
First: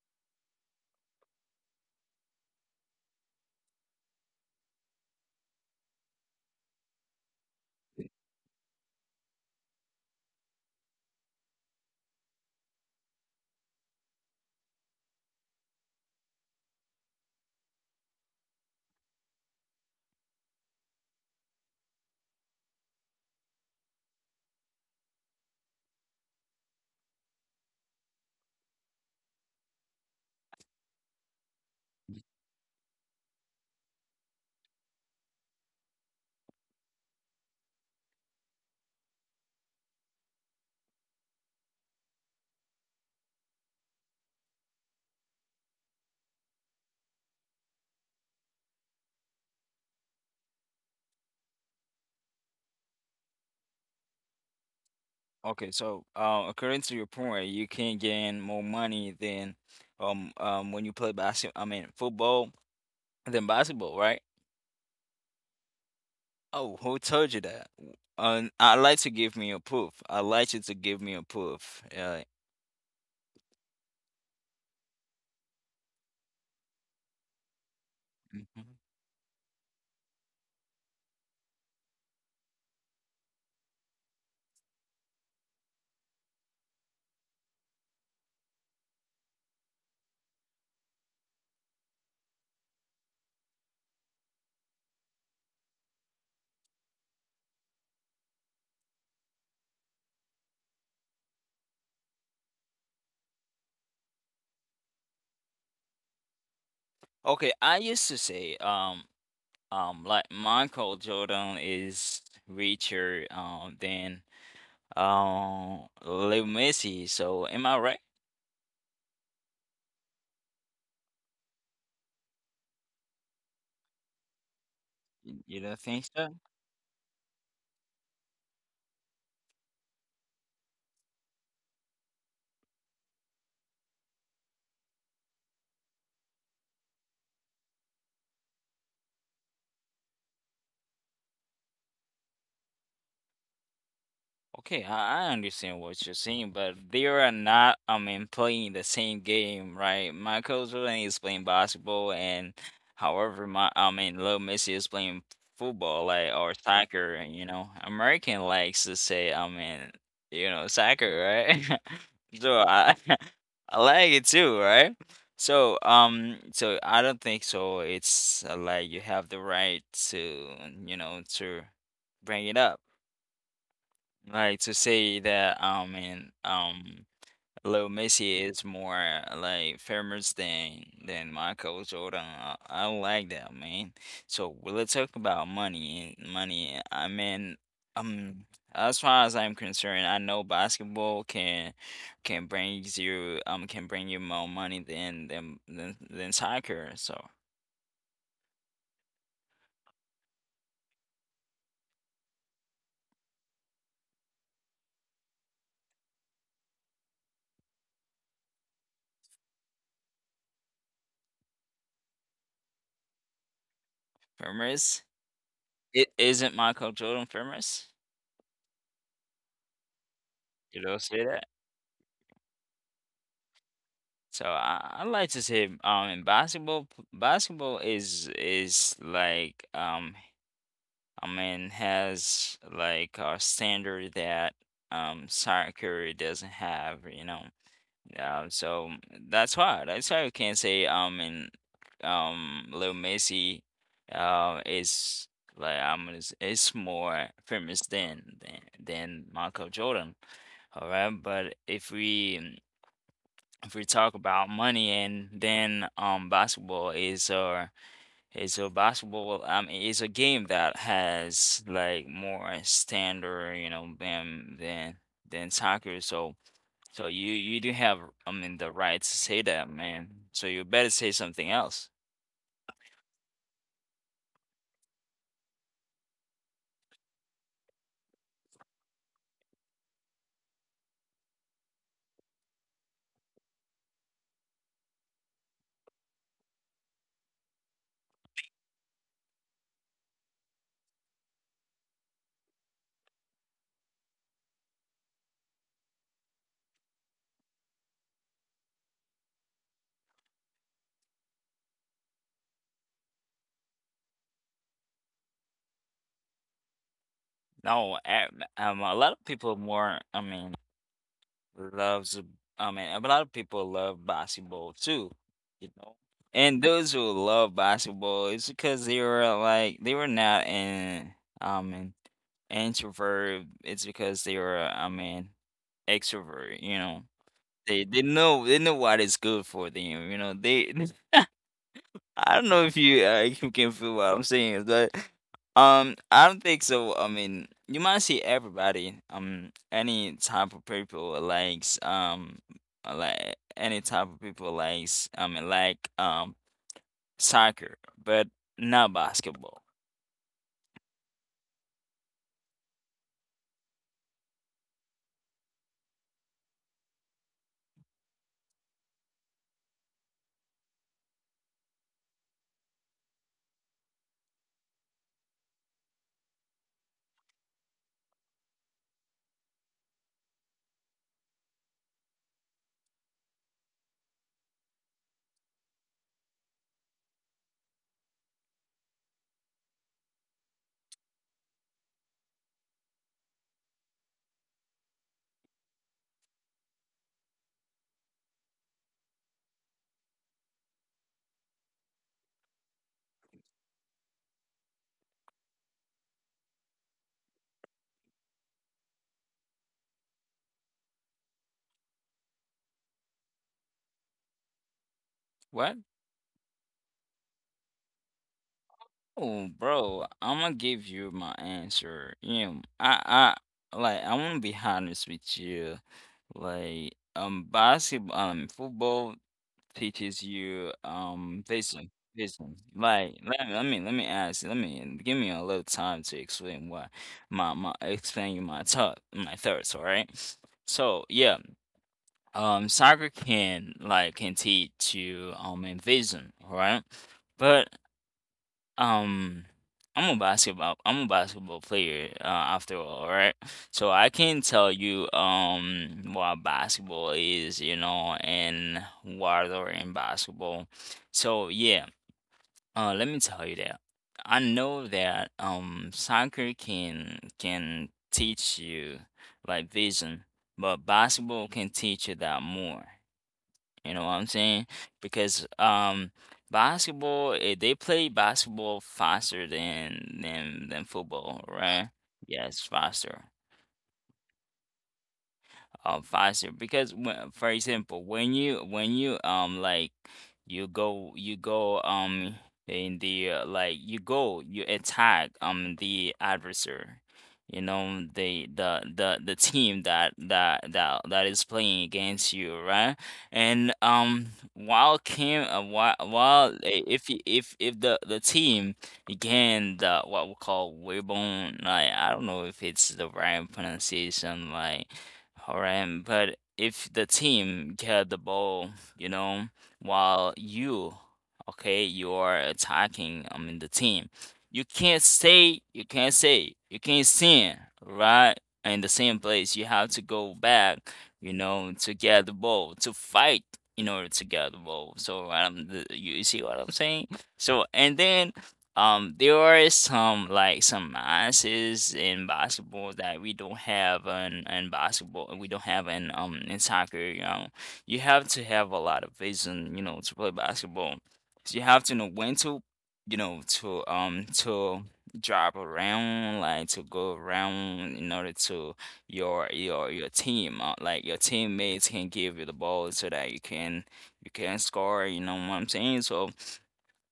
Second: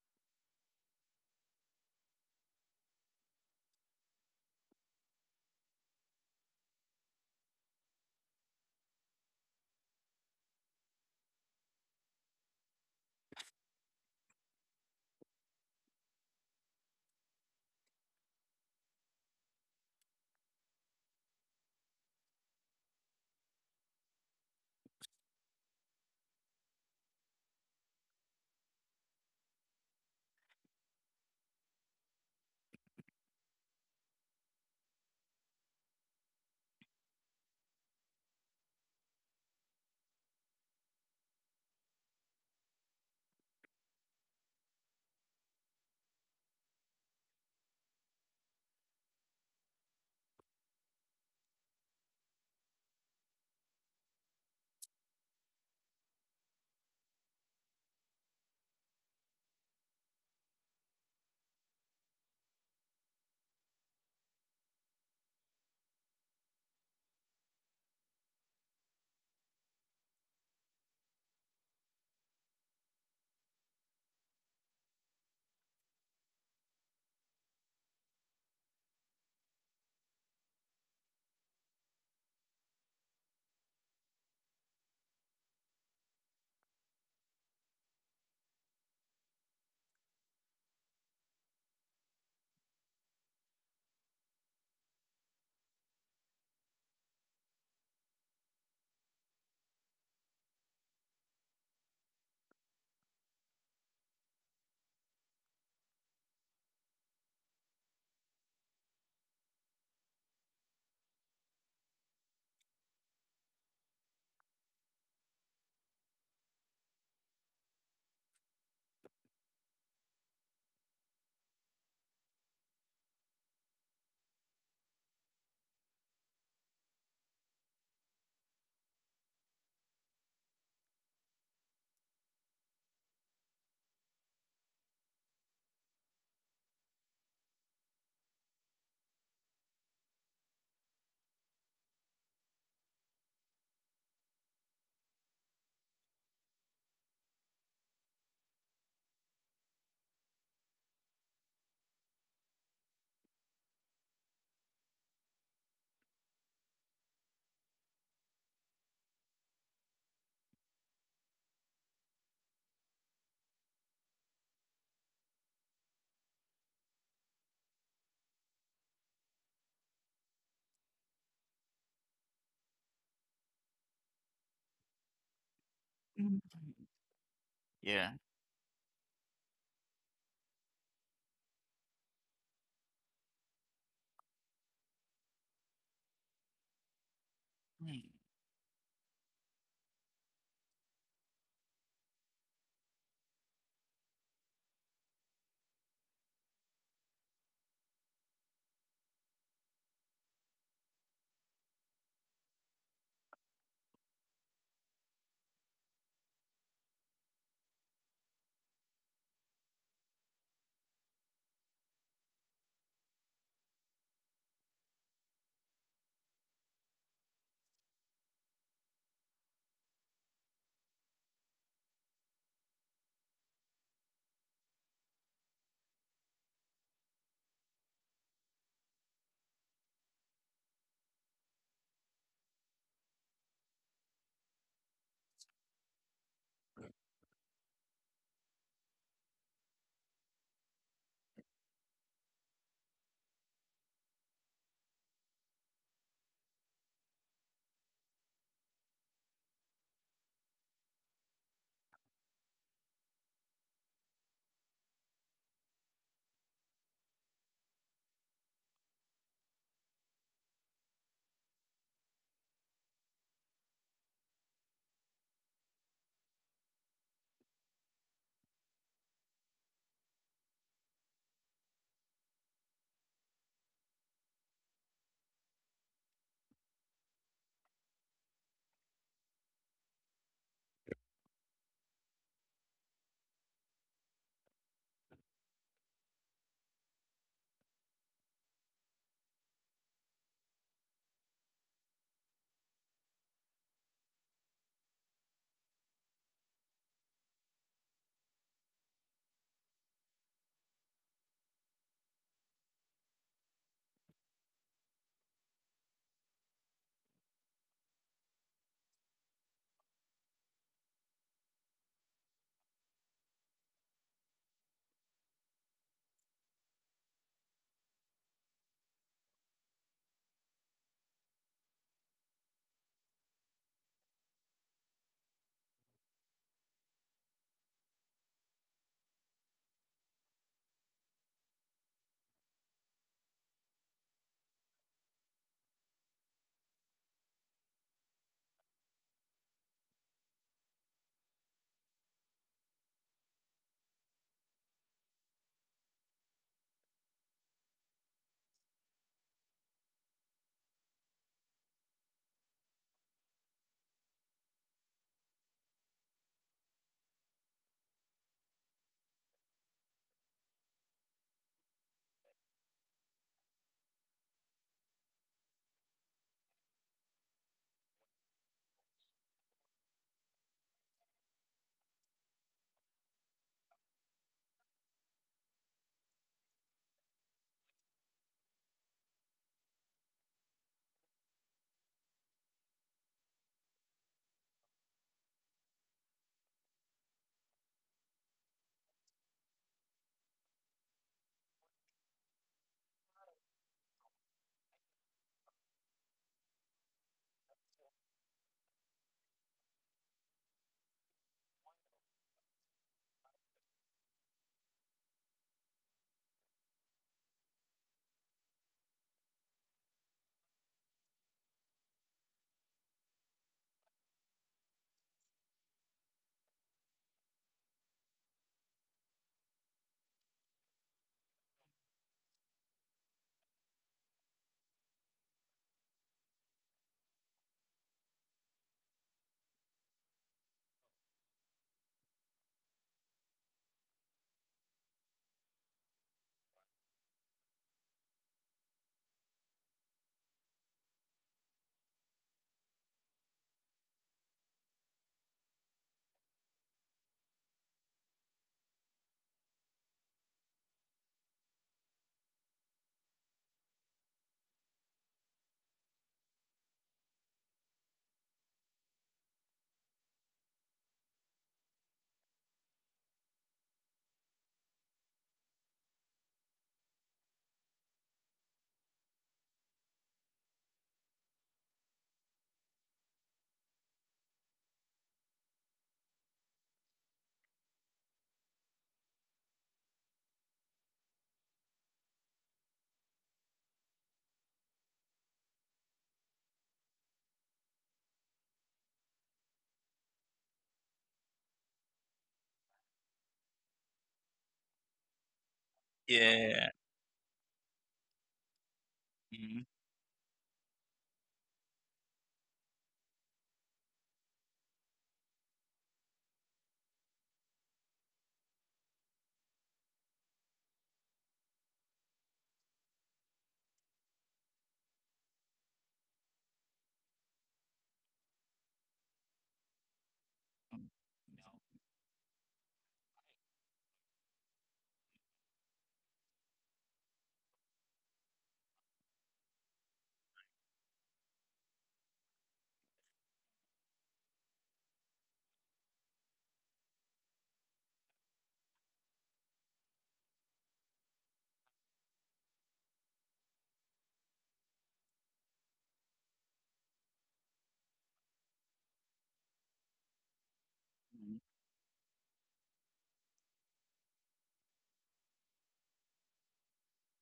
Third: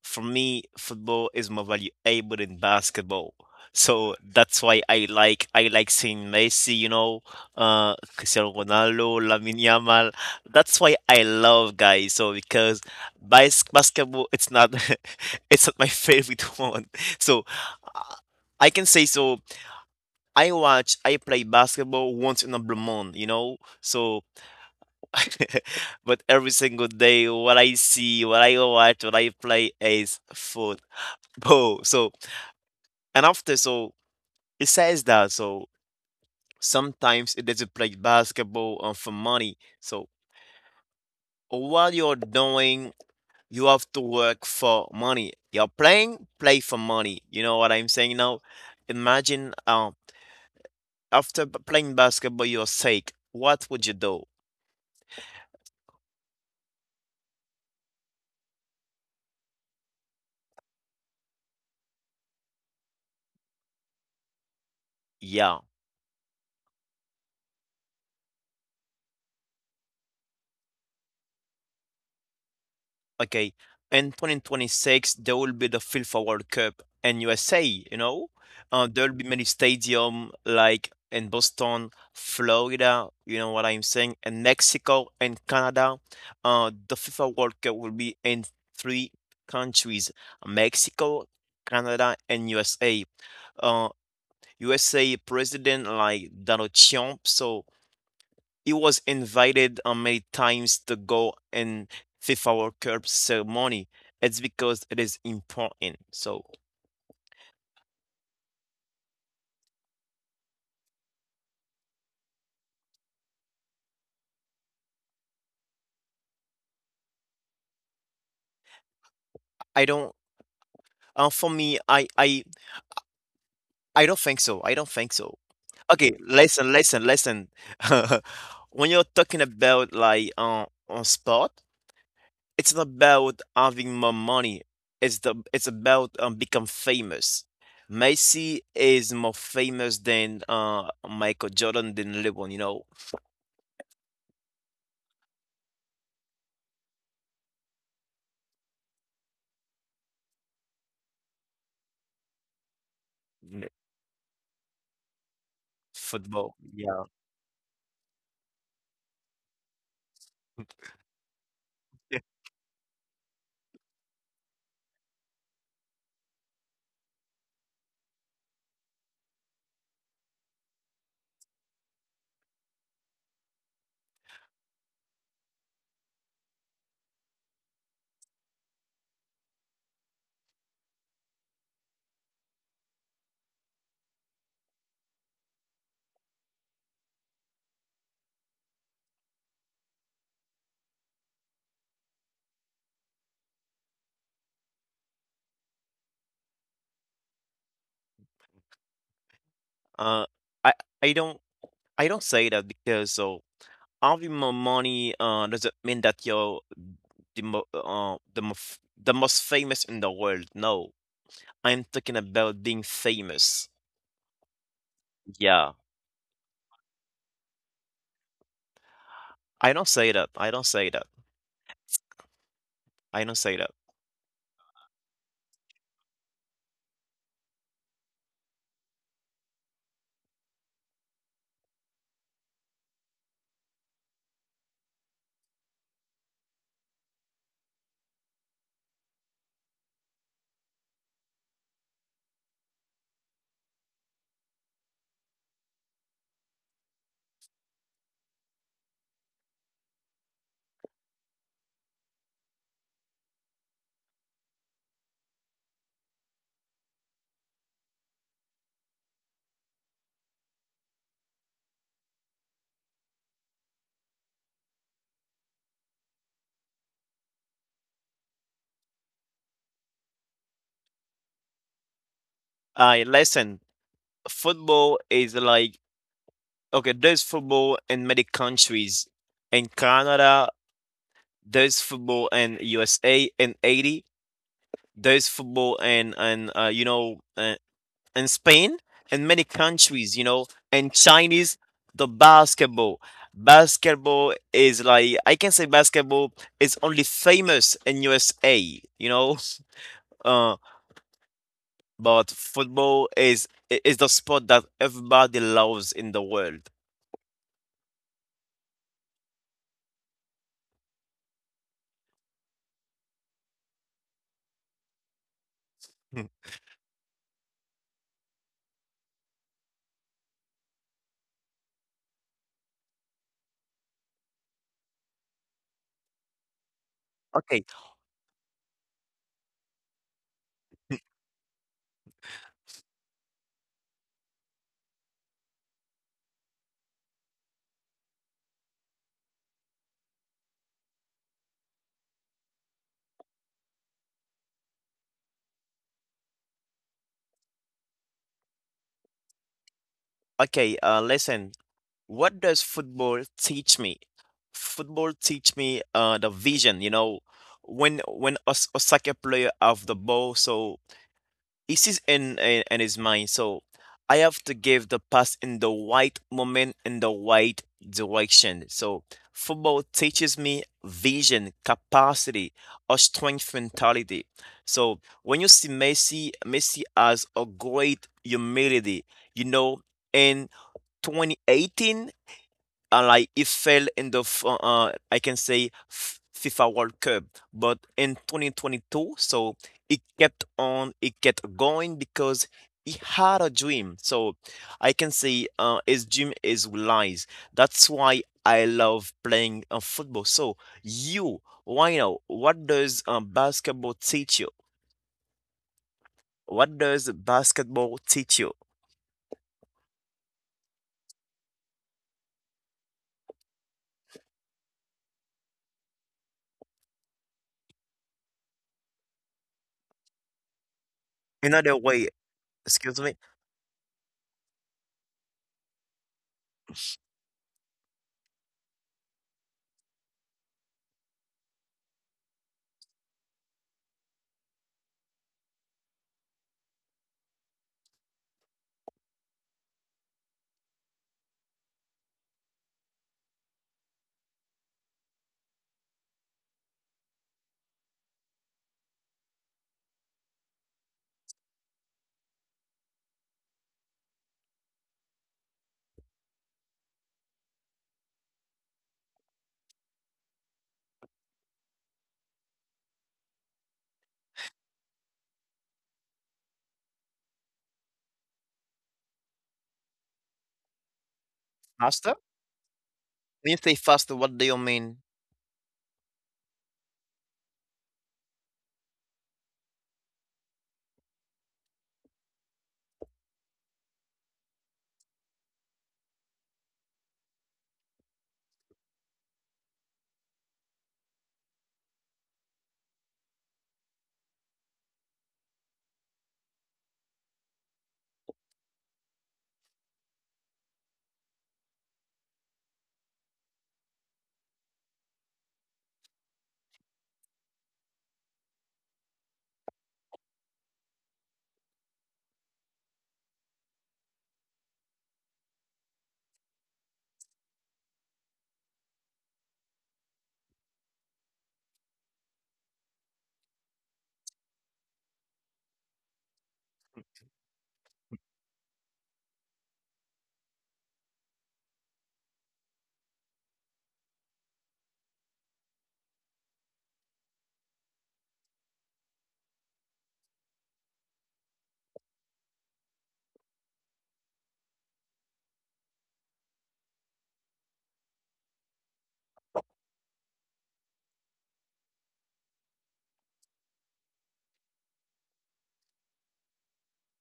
For me, football is more valuable than basketball. So that's why I like I like seeing Messi, you know, uh, Cristiano Ronaldo, Lamine Yamal. That's why I love guys. So because bas basketball, it's not it's not my favorite one. So I I can say so I watch, I play basketball once in a blue moon, you know? So, but every single day, what I see, what I watch, what I play is football. So, and after, so it says that, so sometimes it doesn't play basketball um, for money. So, while you're doing, you have to work for money. You're playing, play for money. You know what I'm saying now? Imagine, um, after b- playing basketball, you're sick. What would you do? Okay, so, uh, according to your point, you can gain more money than, um, um, when you play basketball, I mean, football than basketball, right? Yeah. Oh, who told you that? W- Uh, I'd like to give me a proof. I'd like you to give me a proof. Uh, Okay. In twenty twenty-six there will be the FIFA World Cup in U S A, you know? Mhm. Uh, there'll be many stadium like in Boston, Florida, you know what I'm saying, and Mexico and Canada. Uh, the FIFA World Cup will be in three countries: Mexico, Canada, and U S A. Uh, U S A president like Donald Trump, so he was invited uh, many times to go in FIFA World Cup ceremony. It's because it is important. So Okay, I used to say, um, Um, like Michael Jordan is richer um than um Lil Messi. So am I right? I don't. Uh, for me, I, I, I don't think so. I don't think so. You don't think Okay, so? listen, listen, listen. When you're talking about like uh, on sport, it's not about having more money. It's the it's about um, become famous. Messi is more famous than uh, Michael Jordan, than LeBron, you know? Okay, I, I understand what you're saying, but they are not, I mean, playing the same game, right? Michael Jordan is playing basketball, and however, Mm. my, I mean, Lil Messi is playing football, like, Football. or Yeah. soccer, and, you know, American likes to say, I mean, you know, soccer, right? So I, I like it too, right? So, um, so I don't think so. It's uh, like you have the right to, you know, to bring it up. Like to say that I Mhm. mean, um Lil Yeah. Messi is more like famous than than Michael Jordan. I, I don't like that, man. So well, let's talk about money. Money. I mean, Mm. um, as far as I'm concerned, I know basketball can can bring you um can bring you more money than than than, than soccer. So Uh, I I don't I don't say that because of having more money uh, doesn't mean that you're the mo- uh, the, mof- the most famous in the world. No, I'm talking about being famous. famous, Yeah, it isn't Michael Jordan famous? I don't say that. I don't You say don't that. say that. I don't say that. So I, I like to say um in basketball p- basketball is is like um I mean has like a standard that um soccer doesn't have, you know. Um so that's why that's why you can say um in um Lil Messi uh is like I'm is is more famous than than than Michael Jordan. All right, but if we if we talk about money and then um basketball is a is a basketball um is a game that has like more standard you know than than than soccer, so so you you do have I mean the right to say that, man, so you better say something else. I listen. Football is like, okay, there's football in many countries. In Canada, there's football. In U S A, in eighty, there's football in, and uh, you know, uh, in Spain, in many countries, you know, and Chinese the basketball. Basketball is like, I can say basketball is only famous in U S A, you know. Uh, but football is i- is the sport that everybody loves in the world. No, um um, a lot of people more I mean loves I mean a lot of people love basketball too, you know. Hmm. And those who love basketball, it's because they were like they were not an um an introvert. It's because they were I mean extrovert, you know. Okay. They they know they know what is good for them, you know. They I don't know if you uh, you can feel what I'm saying, but um, I don't think so. I mean, you might see everybody, um, any type of people likes um, uh, like any type of people likes I mean like um soccer, but not basketball. Okay. Uh, listen, what does football teach me? Football teach me uh, the vision. You know, when when Os- Osaka player have the ball, so it is in, in in his mind. So I have to give the pass in the right moment in the right direction. So football teaches me vision, capacity, or strength mentality. So when you see Messi, Messi has a great humility. You know, in twenty eighteen and like it fell in the f- uh, uh, I can say f- FIFA World Cup, but in twenty twenty-two, so it kept on, it kept going because he had a dream. So I can say uh, his dream is lies. That's why I love playing uh, football. So you, why now? What does uh, basketball teach you? What? What does basketball teach you? Oh, bro, I'm gonna give you my answer. You know, I I like I wanna be honest with you, like um basketball, um football, teaches you um Another vision way. vision Excuse like me. let, let me let me ask you let me give me a little time to explain why my my explain you my thought my thoughts, all right. So yeah, um soccer can like can teach you um envision, all right, but um, I'm a basketball. I'm a basketball player, uh, after all, right? So I can tell you um what basketball is, you know, and what are in basketball. So yeah, uh, let me tell you that. I know that um soccer can can teach you like vision, but basketball can teach you that more. You know what I'm saying? Because um basketball eh, they play basketball faster than than than football, right? Faster? Yes, faster When you say faster, what do you mean? um faster because when, for example when you when you um like you go you go um in the uh, like you go you attack um the adversary, you know, the the the the team that that that that is playing against you, right? And um while came uh, while while Yeah. I- if y- if if the the team Mhm. again, the what we call weibon, like I don't know if it's the right pronunciation, like. Alright, but if the team get the ball, you know, while you, okay, you are attacking, I mean, the team, you can't stay, you can't stay, you can't stand, right? In the same place, you have to go back, you know, to get the ball, to fight in order to get the ball. So, um, the, you you see what I'm saying? So, and then um, there are some like some nuances in basketball that we don't have in, in basketball. We don't have in um in soccer. You know, you have to have a lot of vision. You know, to play basketball, so you have to know when to, you know, to um to drop around, like to go around in order to your your your team, uh, like your teammates can give you the ball so that you can you can score. You know what I'm saying? So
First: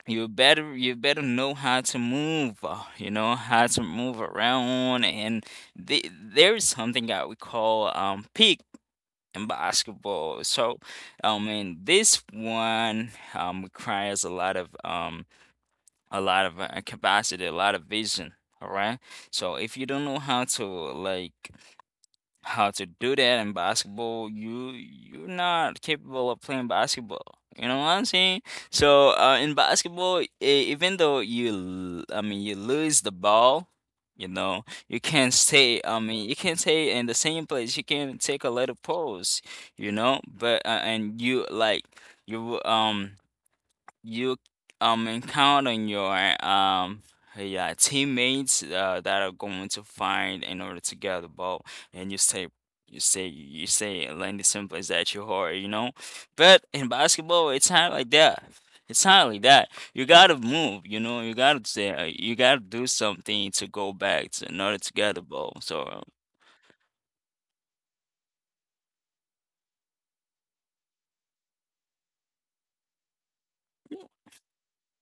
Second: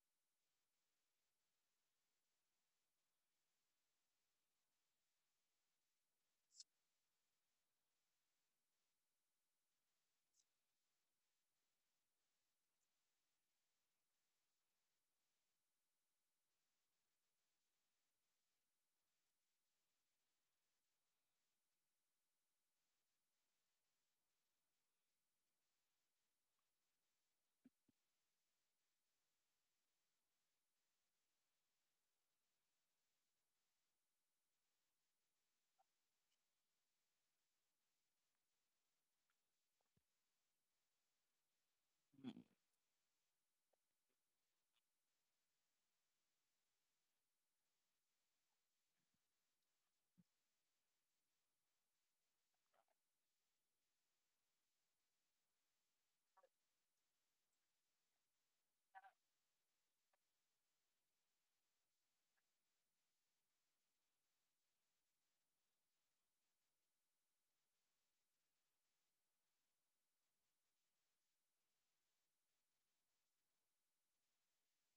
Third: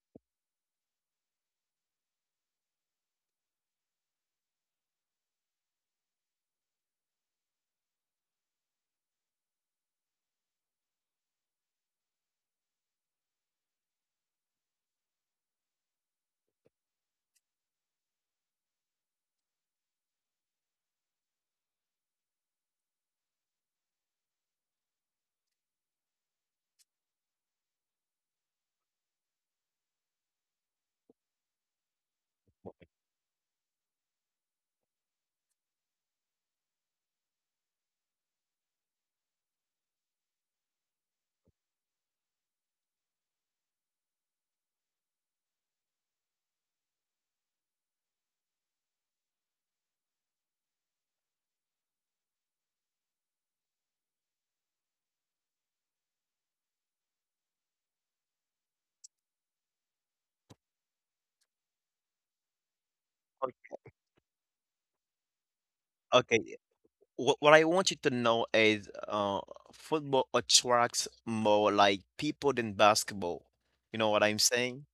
you better you better know how to move uh, you know how to move around. And the, there is something that we call um peak in basketball. So I mean this one um requires a lot of um a lot of uh, capacity, a lot of vision. All right, so if you don't know how to, like, how to do that in basketball, you you're not capable of playing basketball, you know what I'm saying? So uh, in basketball, e- even though you l- I mean you lose the ball, you know, you can stay, i mean you can stay in the same place, you can take a little pause, you know. But uh, and you like, you um you um encounter your um yeah, teammates uh, that are going to find in order to get the ball. And you stay you stay you stay landing someplace that you are, you know. But in basketball, it's not like that. It's not like that. You gotta move, you know. You gotta say uh, you gotta do something to O- go back to in order to get the ball. So Okay, what, what I want you to know is uh, football attracts more like people than basketball. You know what I'm saying?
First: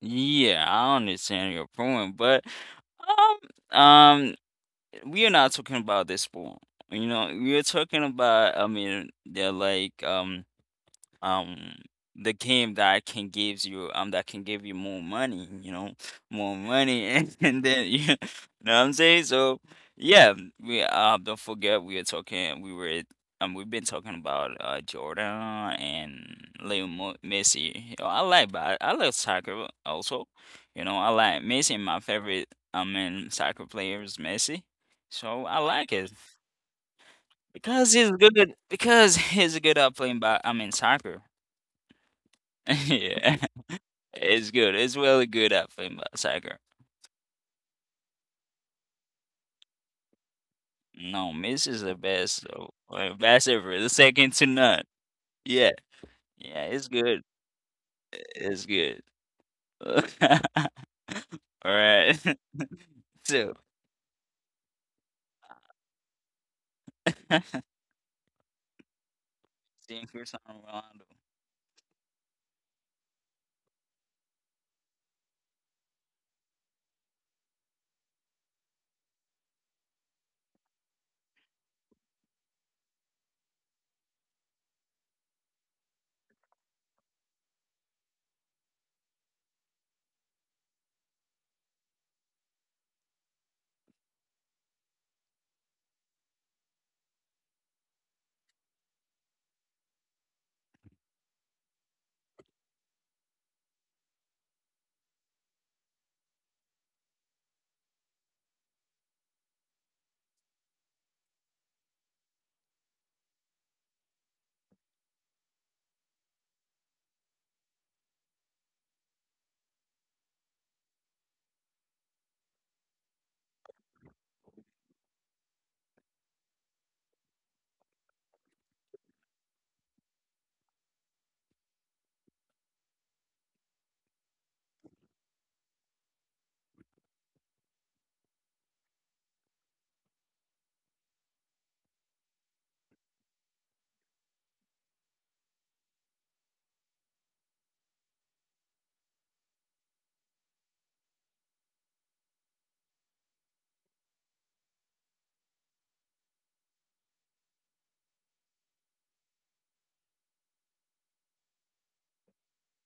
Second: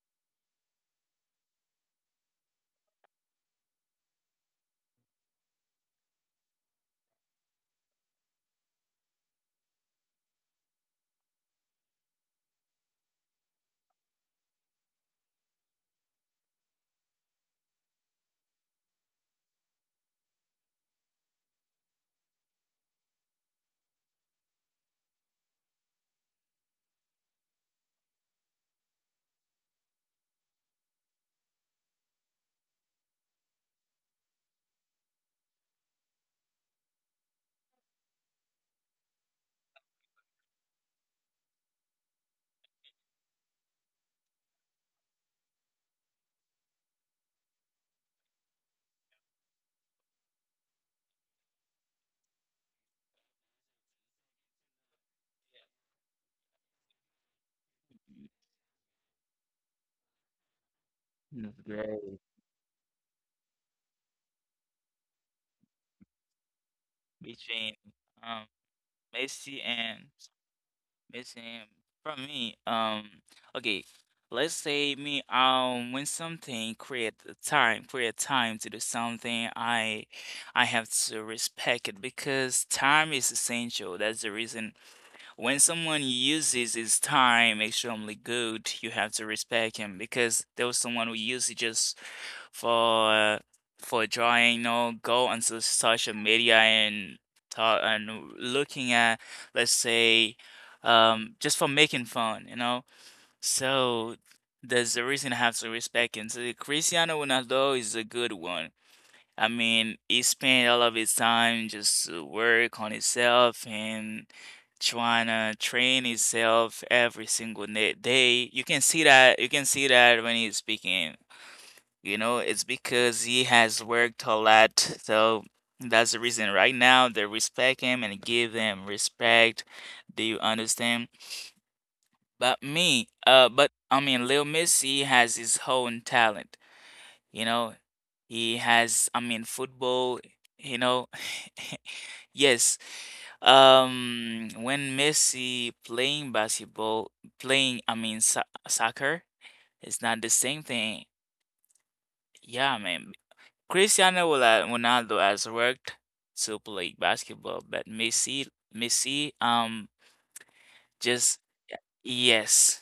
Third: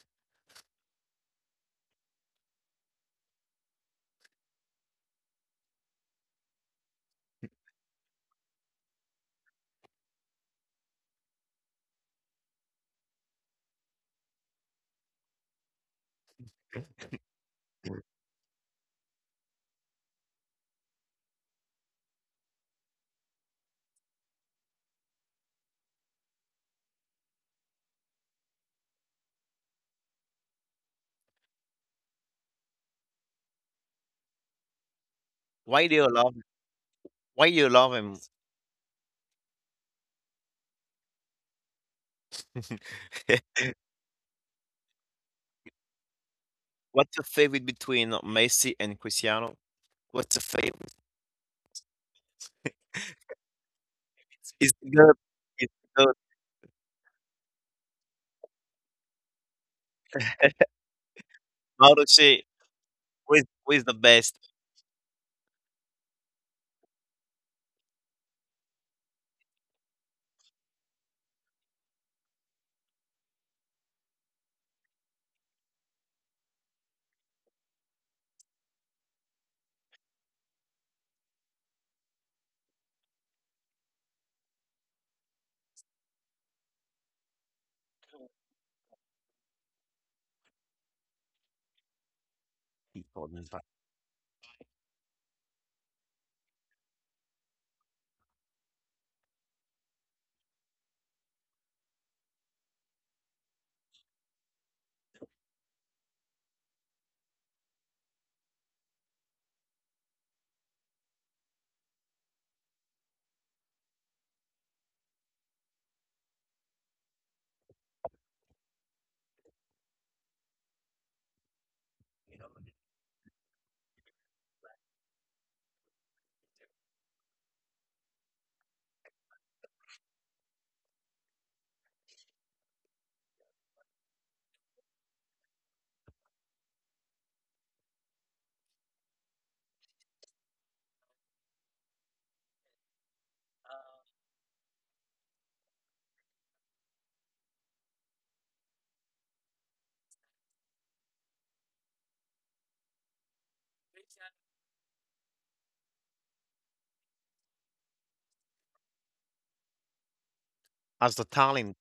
yeah, I understand your point, but um um we are not talking about this one. You know, we are talking about. I mean, they're like, um um the game that can gives you um that can give you more money, you know, more money. and, and then you know what I'm saying. So yeah, we uh don't forget, we are talking. We were um we've been talking about uh Jordan and Leo Mo- messi, you know. i like but I like soccer also, you know. I like Messi. My favorite, I mean, soccer player is Messi. So I like Why do it you love, why you because love he's him? good because he's good at playing, but, I mean, soccer. Yeah, it's good. It's really good at FIBA soccer. What's your favorite between Messi and Cristiano? No, What's your Miss is the favorite? best, uh, uh, best ever. The second to none. Yeah, Is yeah, the it's good? good. Is the good? Mhm. It's good. All That's right. great. So, Marucci, who is, who is the best? Between, um, Messi and seeing Cristiano Ronaldo. Messi and from me, um, okay, let's say me um when something create the time, create time to do something, I I have to respect it because time is essential. That's the reason when someone uses his time extremely good, you have to respect him because there was someone who used it just for uh, for drawing, you People. know, go on so- social media and talk and looking at, let's say, um, just for making fun, you know. So there's a reason I have to respect him. So Cristiano Ronaldo is a good one. I mean, he spent all of his time just to work on himself and trying to train himself every single na- day. You can see that. You can see that when he's speaking. You know, it's because he has worked a lot. So that's the reason. Right now, they respect him and give him respect. Do you understand? But me, uh, but I mean, Lil Missy has his own talent. You know, he has, I mean, football, you know. Yes. Um, when Messi playing basketball, playing, I mean, so soccer, it's not the same thing. Yeah, man. Cristiano Rola- Ronaldo has worked to play basketball, but Messi, Messi, um, just As the talent, yes.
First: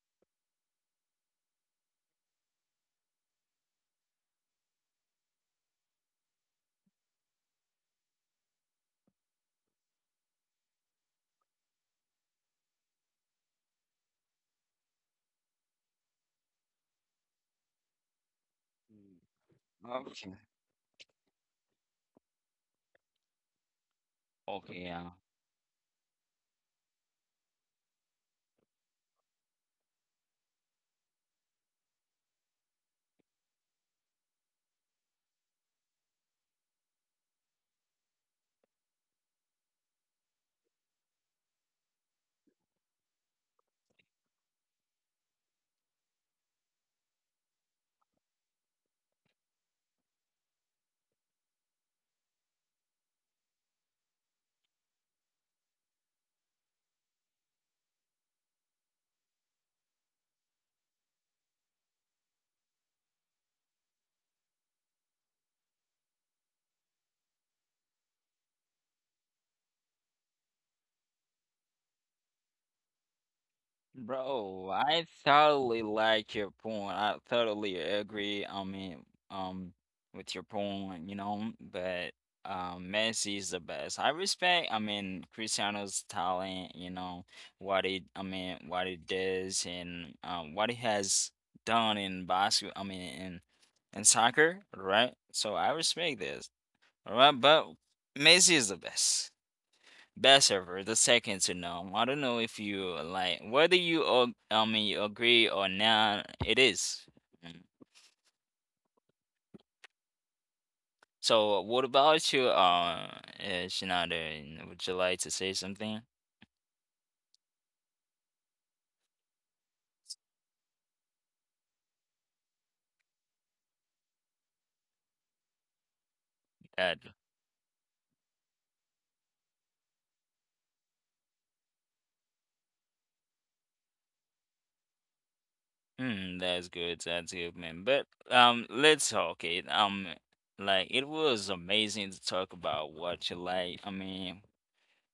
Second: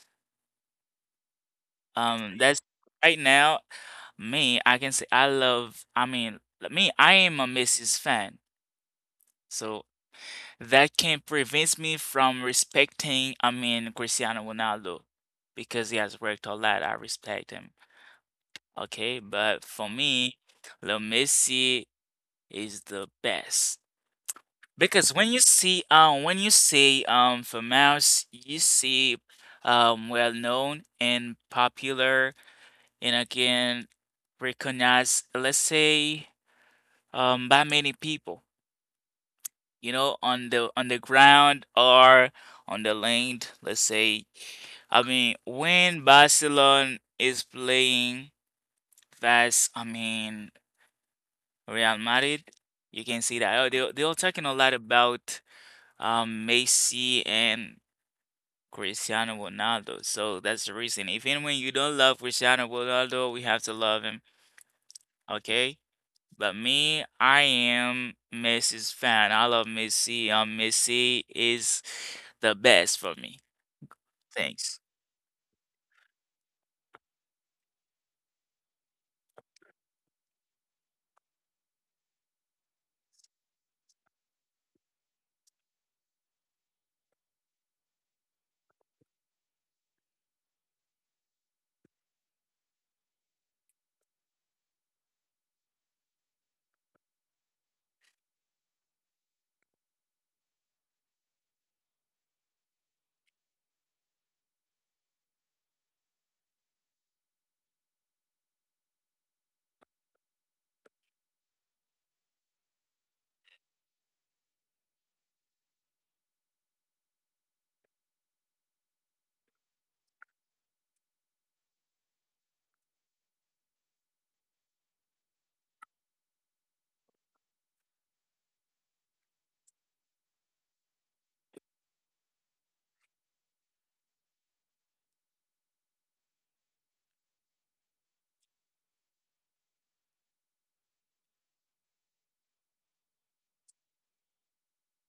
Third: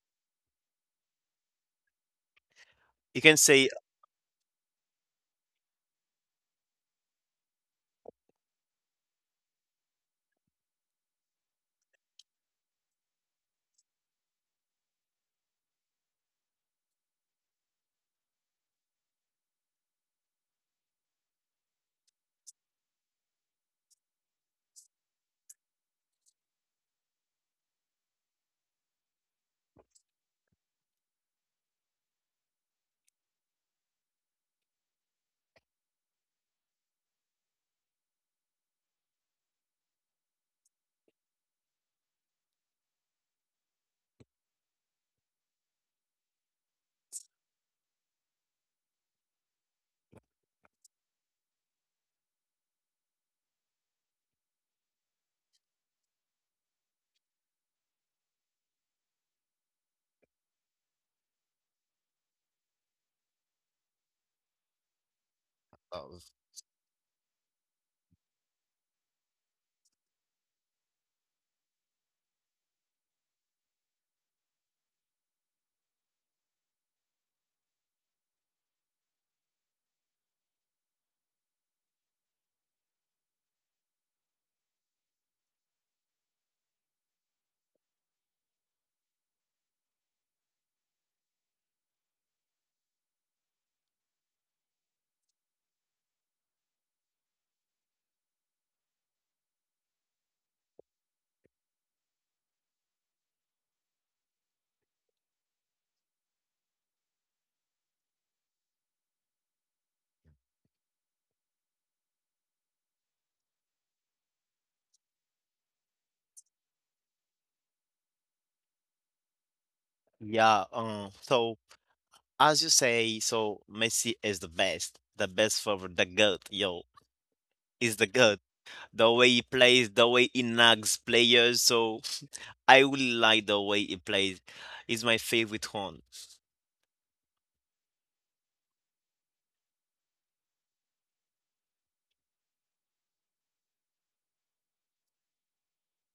Um, that's you right can now. say. Me, I can say I love. I mean, me, I am a Messi's fan. So that can prevent me from respecting, I mean, Cristiano Ronaldo because he has worked a lot. I respect him. Mm. Okay, but for Okay. me, Lil Messi is the best Okay. Yeah. because when you see, um, when you say, um, famous, you see, um, well known and popular, and again recognized. Let's say, um, by many people, you know, on the on the ground or on the land, let's say. I mean, when Barcelona is playing versus. I mean, Real Madrid, you can see that oh, they they're talking a lot about um Messi and Cristiano Ronaldo. So that's the reason. Even when you don't love Cristiano Ronaldo, we have to love him, Uh, okay? But me, I am Messi's fan. I love Messi. Um, Messi is the best for me. Bro, Thanks. I totally like your point. I totally agree. I mean, um, with your point, you know, but um, Messi is the best. I respect, I mean, Cristiano's talent, you know, what he, I mean, what he does, and um, what he has done in basketball, I mean, in in soccer, right? So I respect this, all right? But Messi is the best. Best server, the second to none. I don't know if you uh, like, whether you ag- I mean you agree or not. It is. Mm. So what about you, uh, uh, Shinada? Would you like to say something? yeah. Um, so as you say, so Messi is the best, the best forward, the goat. Yo, is That the goat. The way he plays, the way he nags players. So I really like the way he plays. He's my favorite one. hmm, that's good. That's good, man. But um, let's talk it. Um, like, it was amazing to talk about what you like. I mean,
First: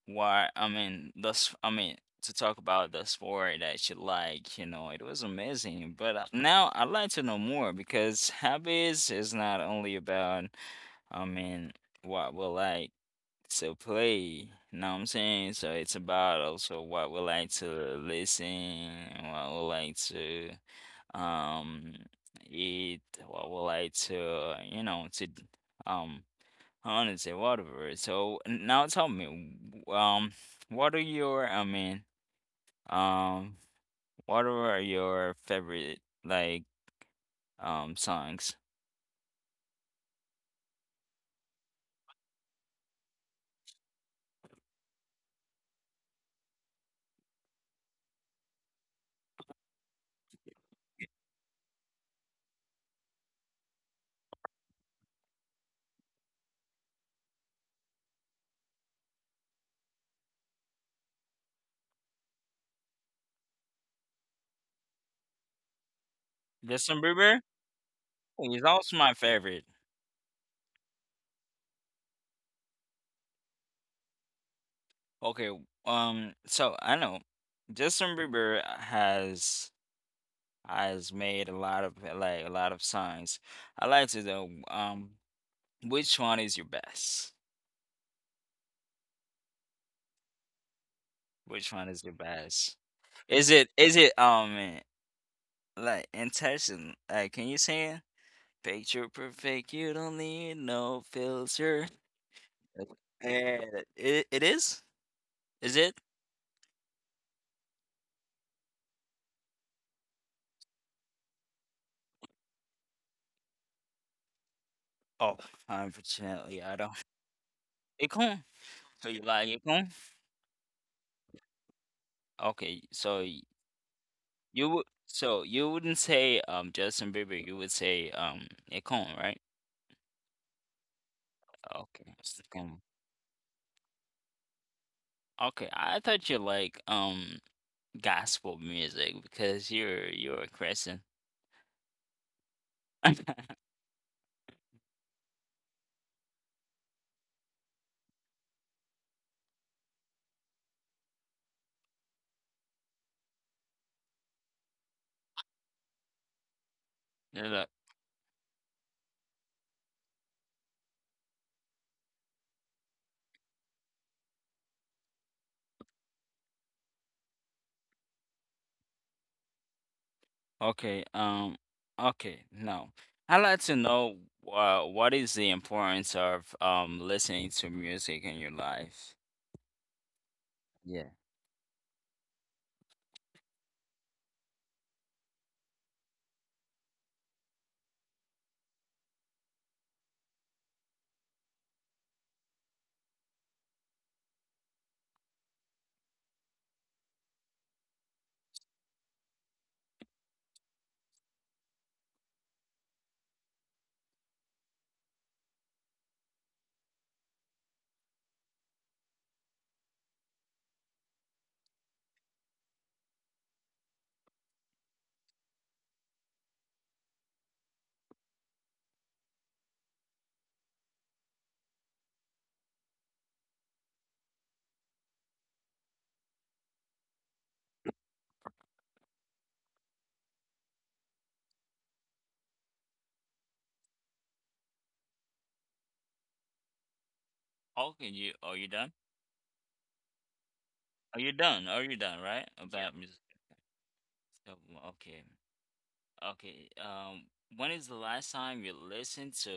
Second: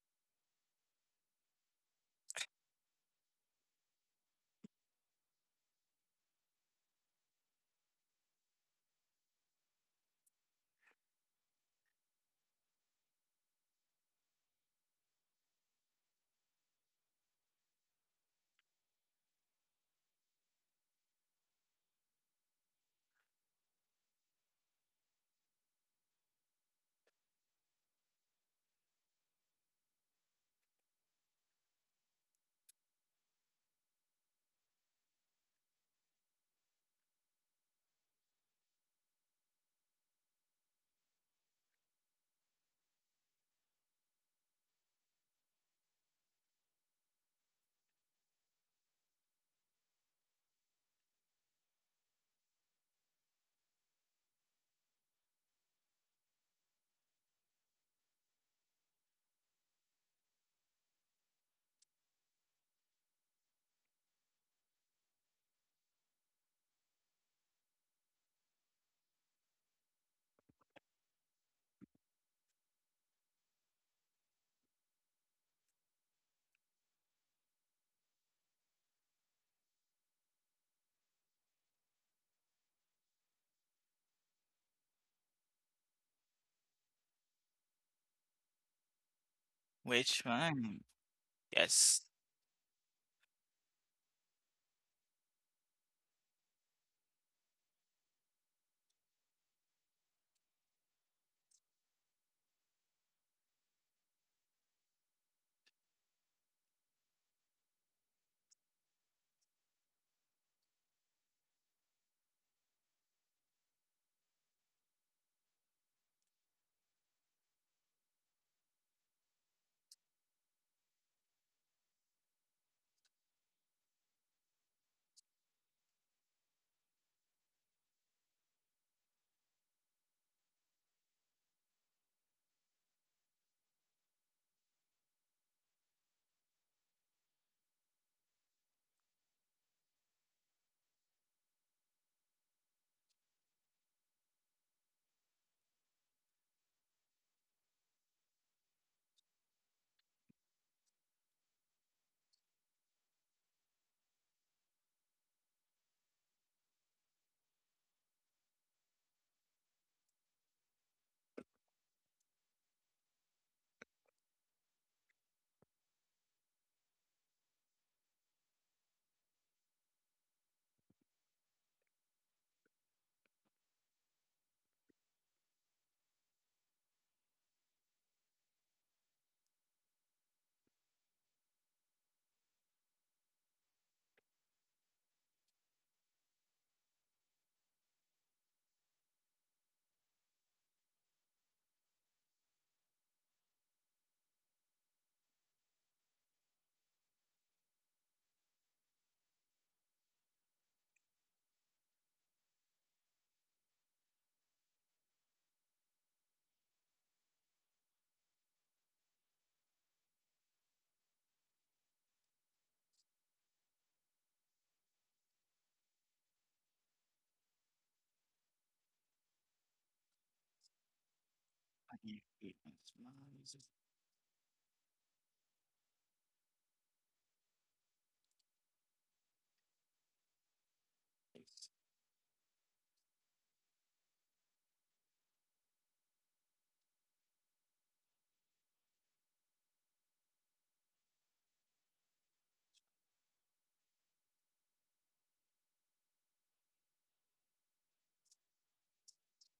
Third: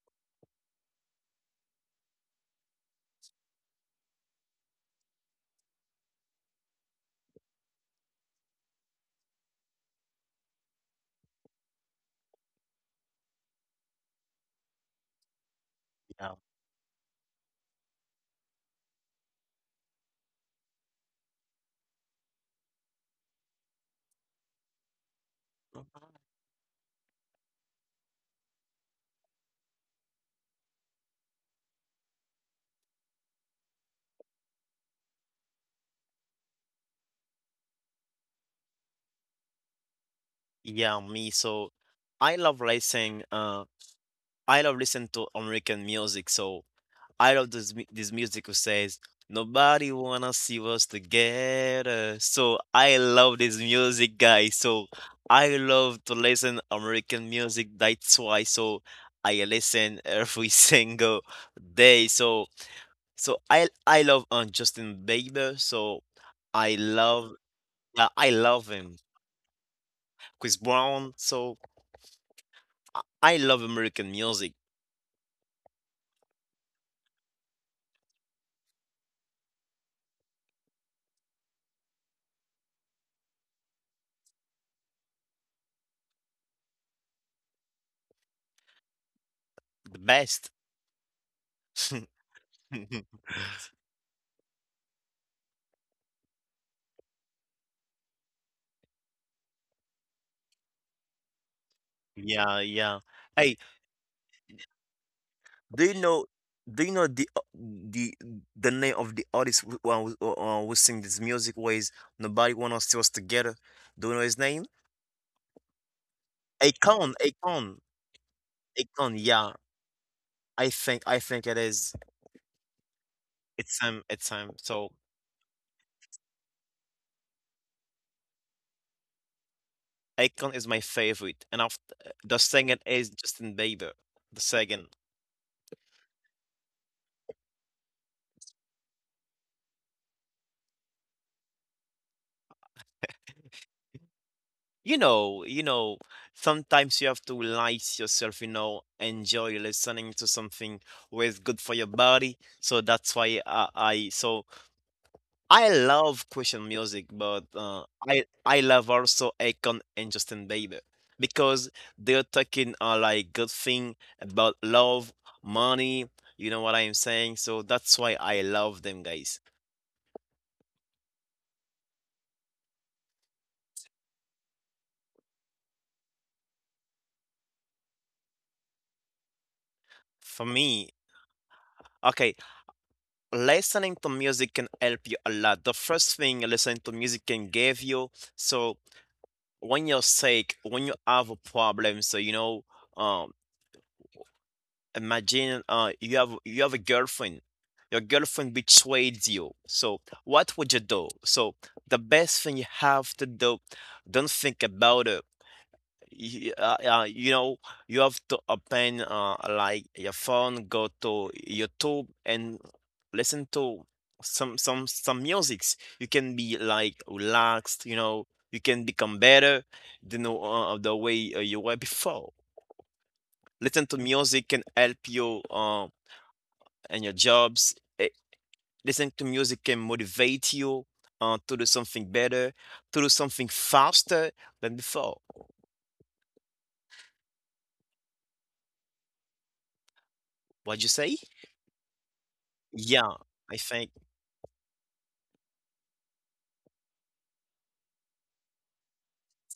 Why, I mean, thus, I mean, to talk about the sport that you like, you know. It was amazing. But uh, now I'd like to know more because hobbies is not only about, I mean, what we like to play, you know what I'm saying? So it's Yeah. about also what we like to listen, what we like to um eat, what we like to, you know, to Mhm. um honestly, whatever. So now tell me, um, what are your, I mean, um, what are your favorite, like, um songs? Yeah, me. So I love listening. Uh, I love listening to American music. So I love this mu- this music who says nobody wanna see us together. So I love this music, guys. So I love to listen American music. That's why. So I listen every single day. So so I I love um, Justin Bieber. So I Justin love, Bieber yeah, I is love him. also my favorite. Chris Brown. So I I love American music Okay, um, so I know Justin Bieber has has made a lot of like a lot of songs. I like to know, um, which one is your best? the Which best. one? Which one Yes. is your best? Is it is it um like, enticing? Like, can you say it? Picture perfect, you don't need no filter. Yeah, Like, yeah. Hey, eh, it, it is? Is do you it? know? Do you know the uh, the the name of the artist who uh, who, uh, who sing this music? Ways nobody wanna see us together. Do you know his name? Oh, unfortunately, I don't. Akon, Akon, It Akon. So you Yeah, like it. I think I think it is. Okay, so y- It's him. It's him. you So would. So you wouldn't say um Justin Bieber. You would say um it, right? Akon is my favorite, and after Okay. the it's second is Justin Bieber. The second, Okay, I thought you like um gospel music because you're you're a Christian. you know, you know, sometimes you have to relax yourself. You know, enjoy listening to something where it's good for your body. So that's why I, I so I love Christian music, but No, no. uh, I I love also Akon and Justin Bieber because they're talking uh, like good thing about love, money. You know what I'm saying? So that's why I love them guys. Okay, um, okay, no. I'd like to know uh, what is the importance of um listening to music in your life? For me, Yeah. okay, listening to music can help you a lot. The first thing listening to music can give you. So when you're sick, when you have a problem, so you know, um, imagine uh, you have, you have a girlfriend, your girlfriend betrays you. So what would you do? So the best thing you have to do, don't think about it. Y- uh, uh, you know, you have to open uh, like your phone, go to YouTube and listen to some some some musics. You can be like relaxed, you know. You can become better than uh, the way uh, you were before. Listen to music can help you uh, and your jobs. Eh, Listening to music can motivate you uh, to do something better, to do something faster than before. Okay, you are you done? What'd you say? Are you done? Are you done, right? Yeah. About Yeah, music. I think. Oh, okay. Okay. Um, when is the last time you listened to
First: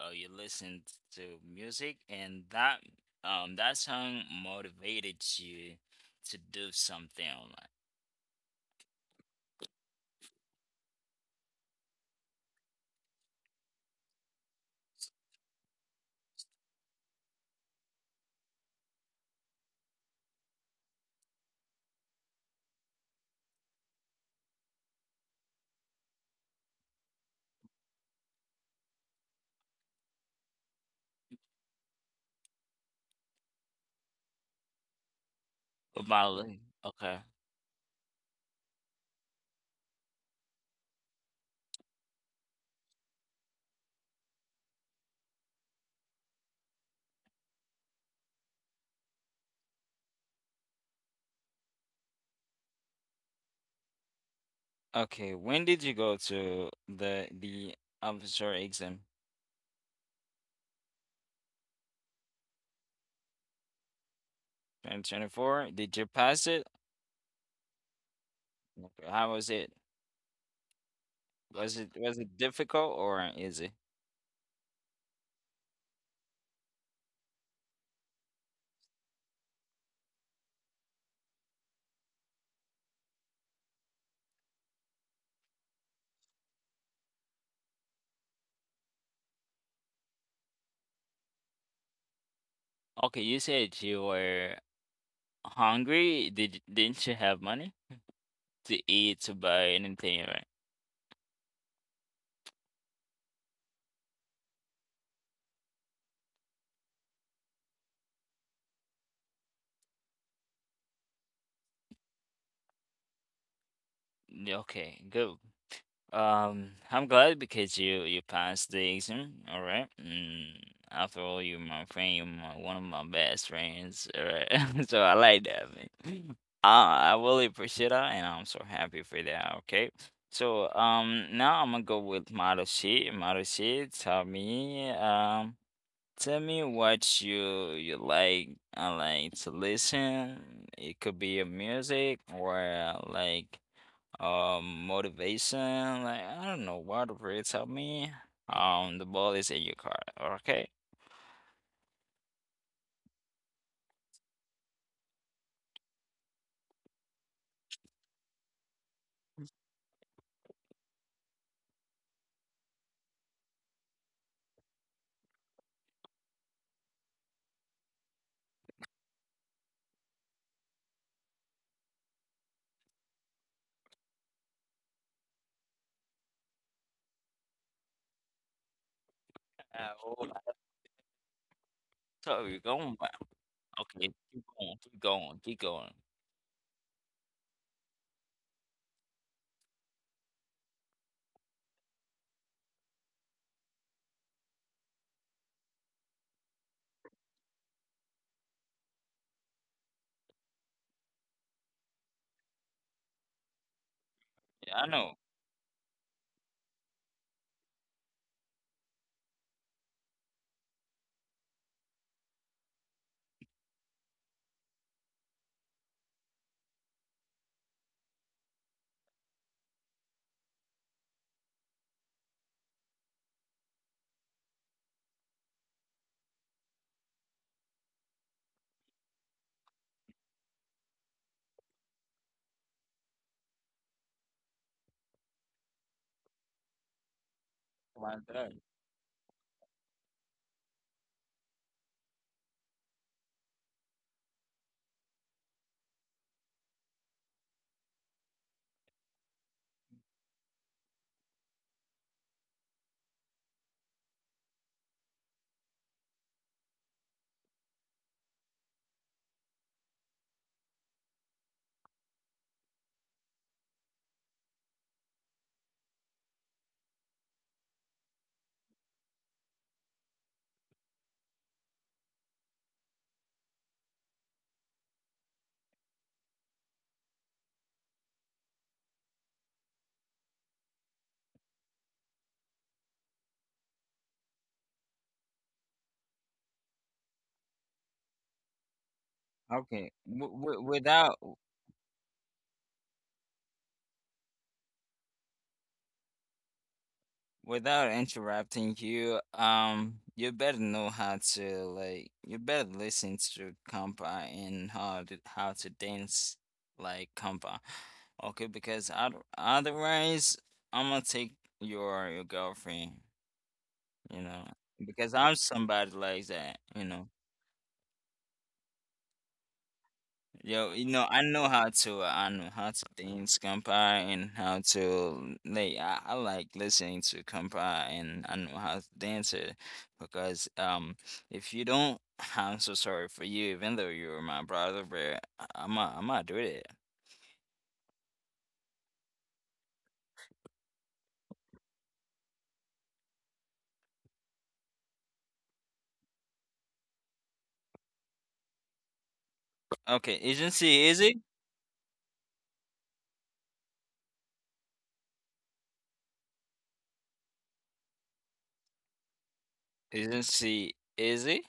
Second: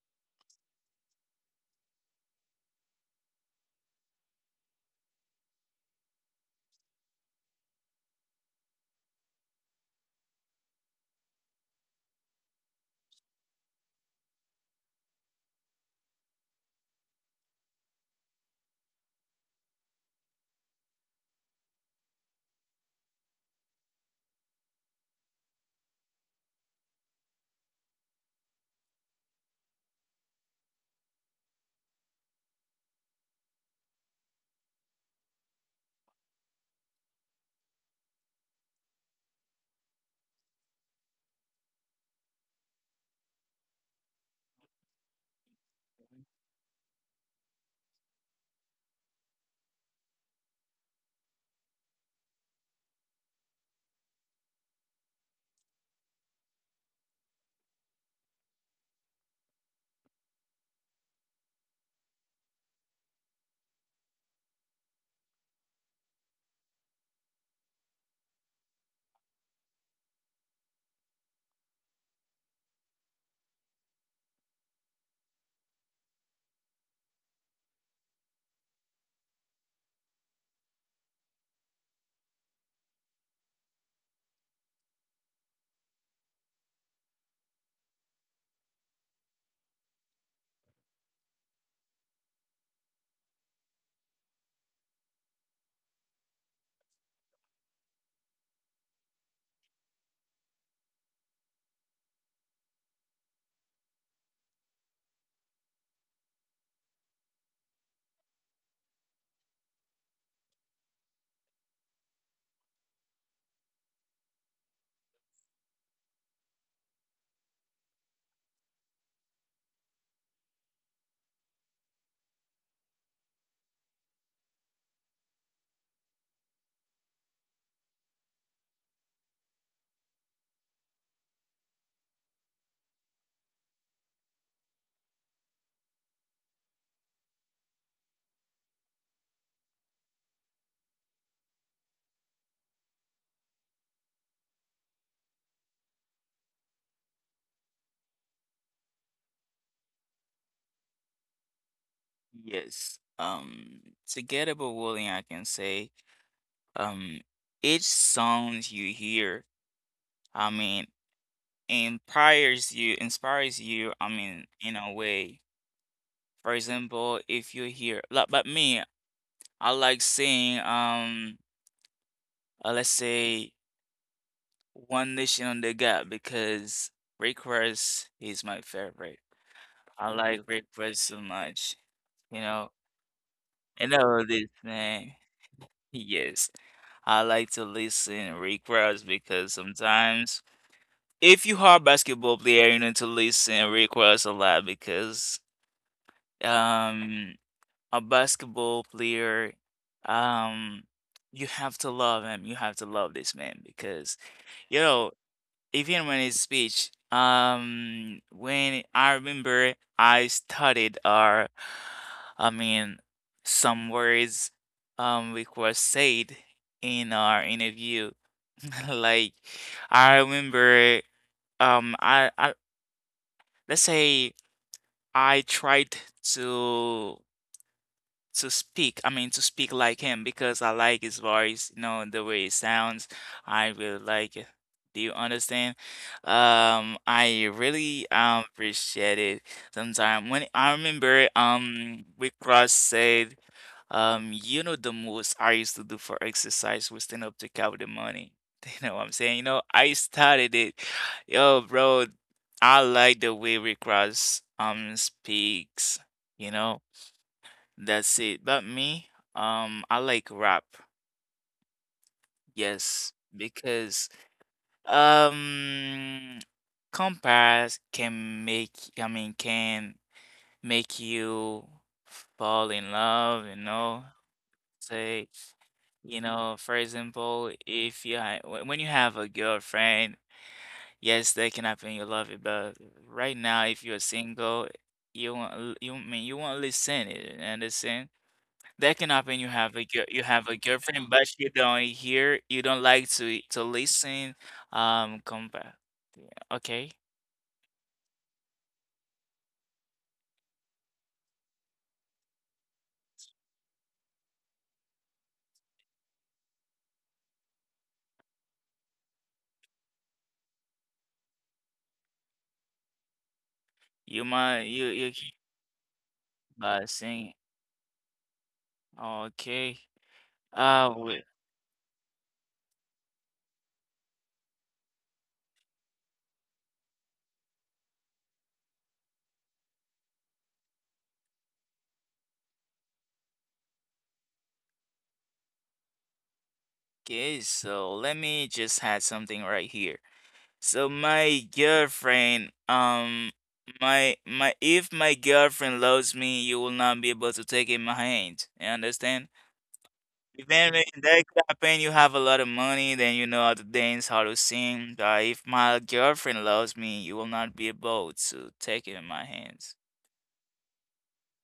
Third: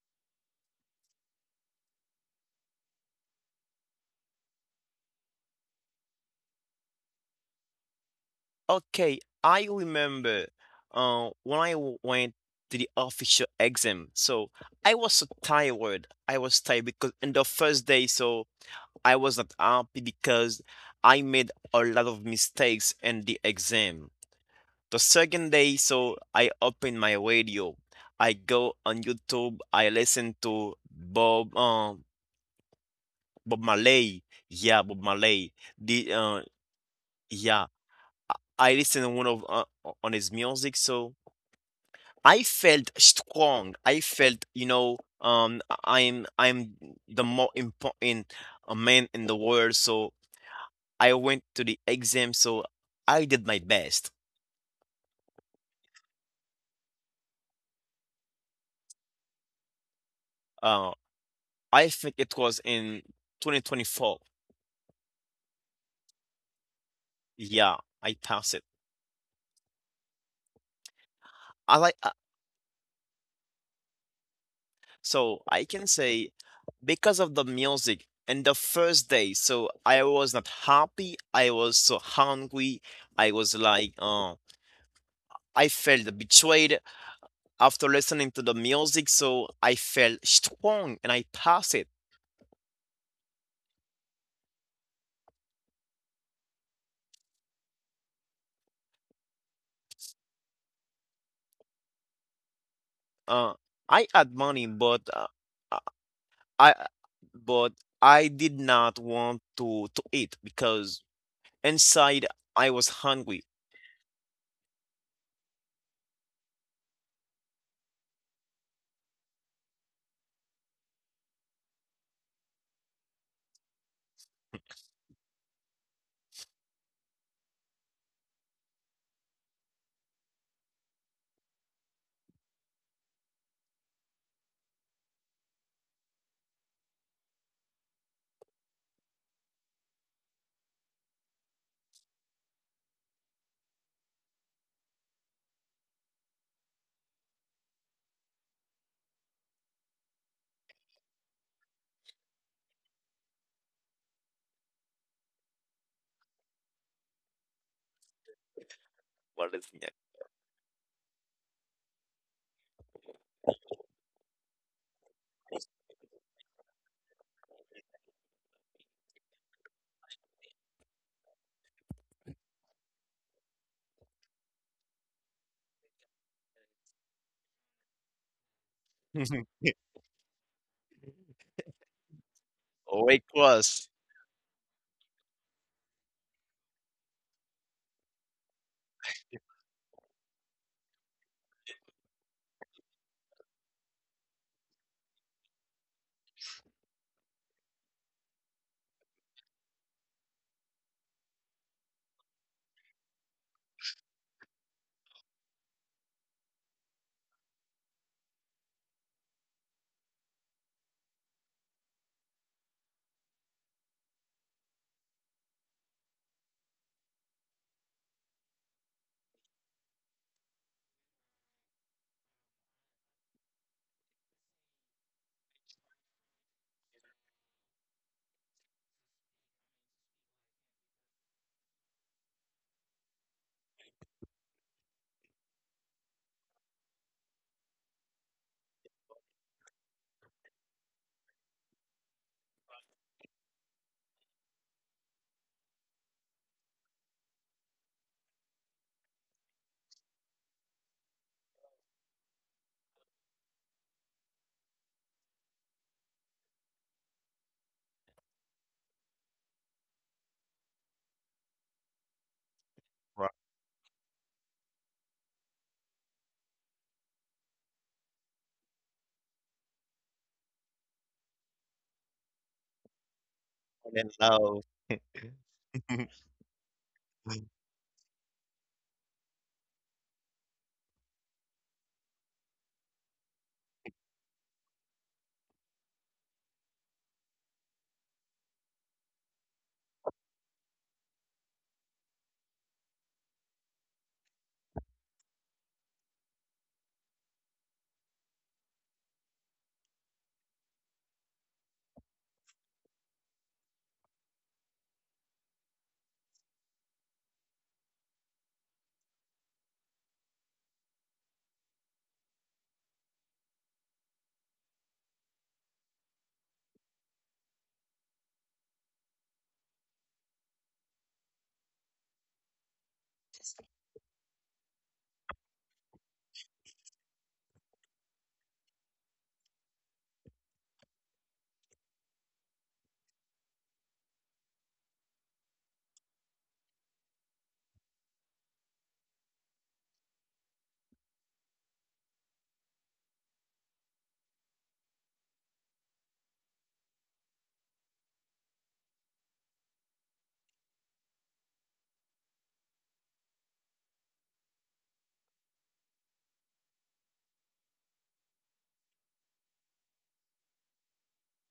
uh, you listened to music, and that um that song motivated you to do something, like, Okay, I remember uh, when I w- went to the official exam. So I was so tired. I was tired because in the first day, so I was not happy because I made a lot of mistakes in the exam. The second day, so I open my radio. I go on YouTube. I listen to Bob um Bob Marley. Yeah, Bob Marley. The uh about it? Okay. Yeah, I listen to one of uh, on his music. So I felt strong. I felt, you know, um I- am I'm the more important uh, man in the world. So I went to the exam. So I did my best. Okay, when did you go to the the officer exam? Uh, I think it was in twenty twenty-four. twenty twenty-four? Did you pass it? Yeah, I pass it. How was it? Was I it like uh, Was it difficult or easy? so I can say because of the music and the first day, so I was not happy. I was so hungry. I was like, uh, I felt betrayed. After listening to the music, so I felt strong and I pass it. Okay, you said you were hungry. Did didn't you have money to eat, to buy anything, right? Uh, I had money, but uh, I, I- but I did not want to to eat because inside I was hungry. Yeah, okay, good. Um, I'm glad because you you passed the exam. All right. Mm, after all, you're my friend. You're my, one of my best friends. All right. So I like that, man. I I really appreciate that, and I'm so happy for that. Okay. So um, now I'm gonna go with Marushi. Marushi, tell me um, tell me what you you like. I like to listen. It could be a music or uh, like, um motivation, like, I don't know what, really. Tell me, um the ball is in your car. Okay. Yes. Um, together with William, I can say, um, each song you hear, What is I mean, inspires you, inspires you, I mean, in a way. For example, if you hear, like, but me, I like seeing, um, uh, let's say, One Nation Under God because Rick Ross is my favorite. uh, I Oh, like I Rick Ross so much, you thought you know. going, Or but close. Was And okay, all keep this, going, keep man. going, keep going. Yes, I like to listen Rick Ross because sometimes, if you are a basketball player, you need to listen Rick Ross a lot because, um, a basketball player, um, you have to love him. You have to love this man because Yeah, you I know. know even when his speech, um, when I remember I studied our, I mean, some words, um, which were said in our interview. Like I remember, um, I, I let's say I tried to. to speak, I mean, to speak like him because I like his voice, you know, the way it sounds. I really like it. Do you understand? Um, I really My um, God. appreciate it. Sometimes when I remember, um, we cross said, um, you know, the most I used to do for exercise was stand up to count the money. You know what I'm saying? You know, I started it. Yo, bro, I like the way Rick Ross um speaks, you know. That's it. But me, um, I like rap. Yes, rock because um, compares can make, I mean, can make you fall in love, you know. love. Say, you know, for example, if you ha wh- when you have a girlfriend, yes, that can happen, you love it, but right now, if you're single, you won't, l- you I mean you won't listen, you understand? That can happen. You have a okay, girl, you w- have a w- girlfriend, without but you don't hear, you don't like to to listen. Um, compa, okay, without interrupting you, um, you better know how to, like, you better listen to compa and how to how to dance like compa. Okay, because oth- otherwise I'm gonna take your your girlfriend, you you know, might you because you I'm somebody like that, you but know. sing. Okay, Yo, you uh, know, I w- know how to, uh, I know how to things compare and how to, like. I, I like listening to compare and I know how to dance it, because um, if you don't, I'm so sorry for you. Even though you're my brother, but I- I'm not, I'm not doing it. okay. So let me just add something right here. So my girlfriend, um, my my if my girlfriend loves me, you will not be able to take in my hand. You understand? Okay, isn't Even she in easy? that campaign, you have a lot of money, then you know how to dance, how to sing. But if my girlfriend loves me, you will not be able to take it in my hands. Isn't she easy?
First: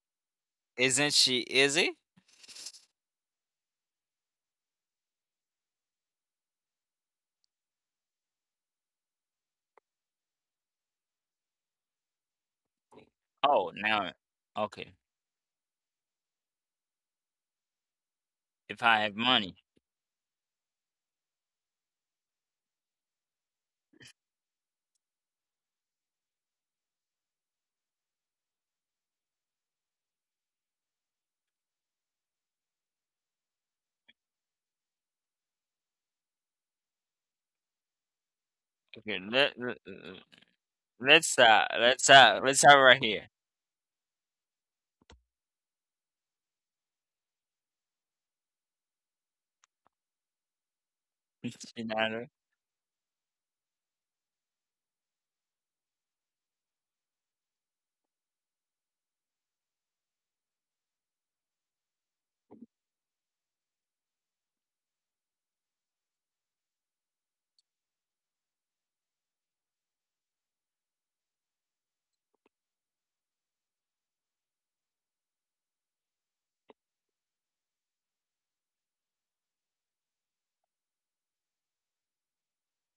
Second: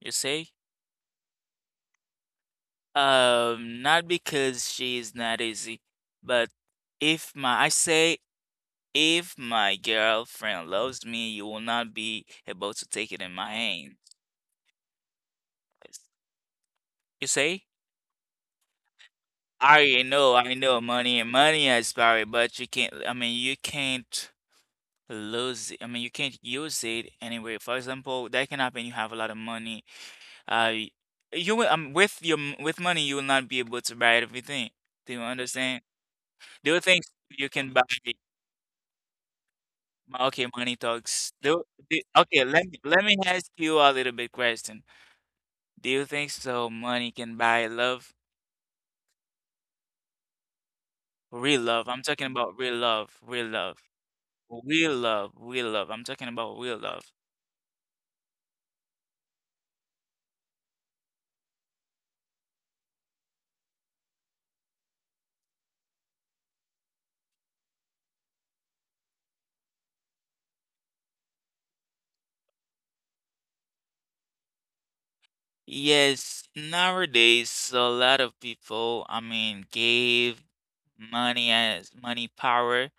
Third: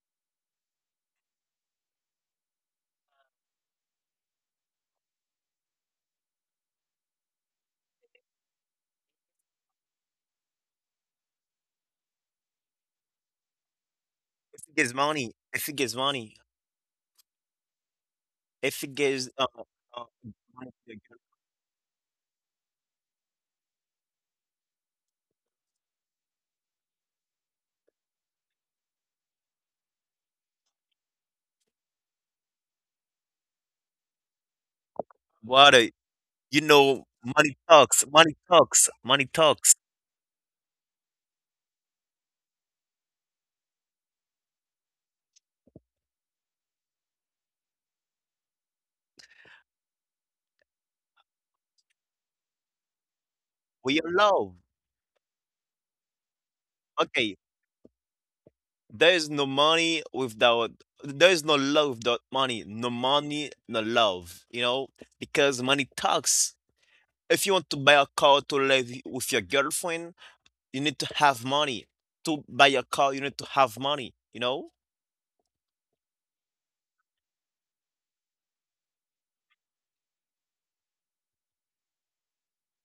You see? Isn't she easy? Um, not because she is not easy, but if my, I say, if my girlfriend loves me, you will not be able to take it in my Oh, hands. now, If it gives okay. money, if it gives money, You see? If if it I have gives uh, money, I uh, know, I money know, to get money and money is power, but you can't. I mean, you can't. Lose it. I mean, you can't use it anyway. For example, that can happen. You have a lot of money. Uh, y- you will, um, with your m- with money, you will not be able to buy everything. Do you understand? water, you There are know, things you money can buy. talks, money talks, okay. money Let, talks. let Okay, money talks. let's Do, uh do, let's uh okay, let's let me start right let me here. ask you a little bit question. Do you think so? Money can buy love, real You love. I'm know. talking about real love, real love, We are love. real love, real love. I'm talking about real love. Okay, there is no money without, there is no love without money. No money, no love. You know, because money talks. If you want to buy a car to live with your girlfriend, you need to have money. To buy a car, you need to have money, you know? Yes, nowadays so a lot of people, I mean, gave money as money power,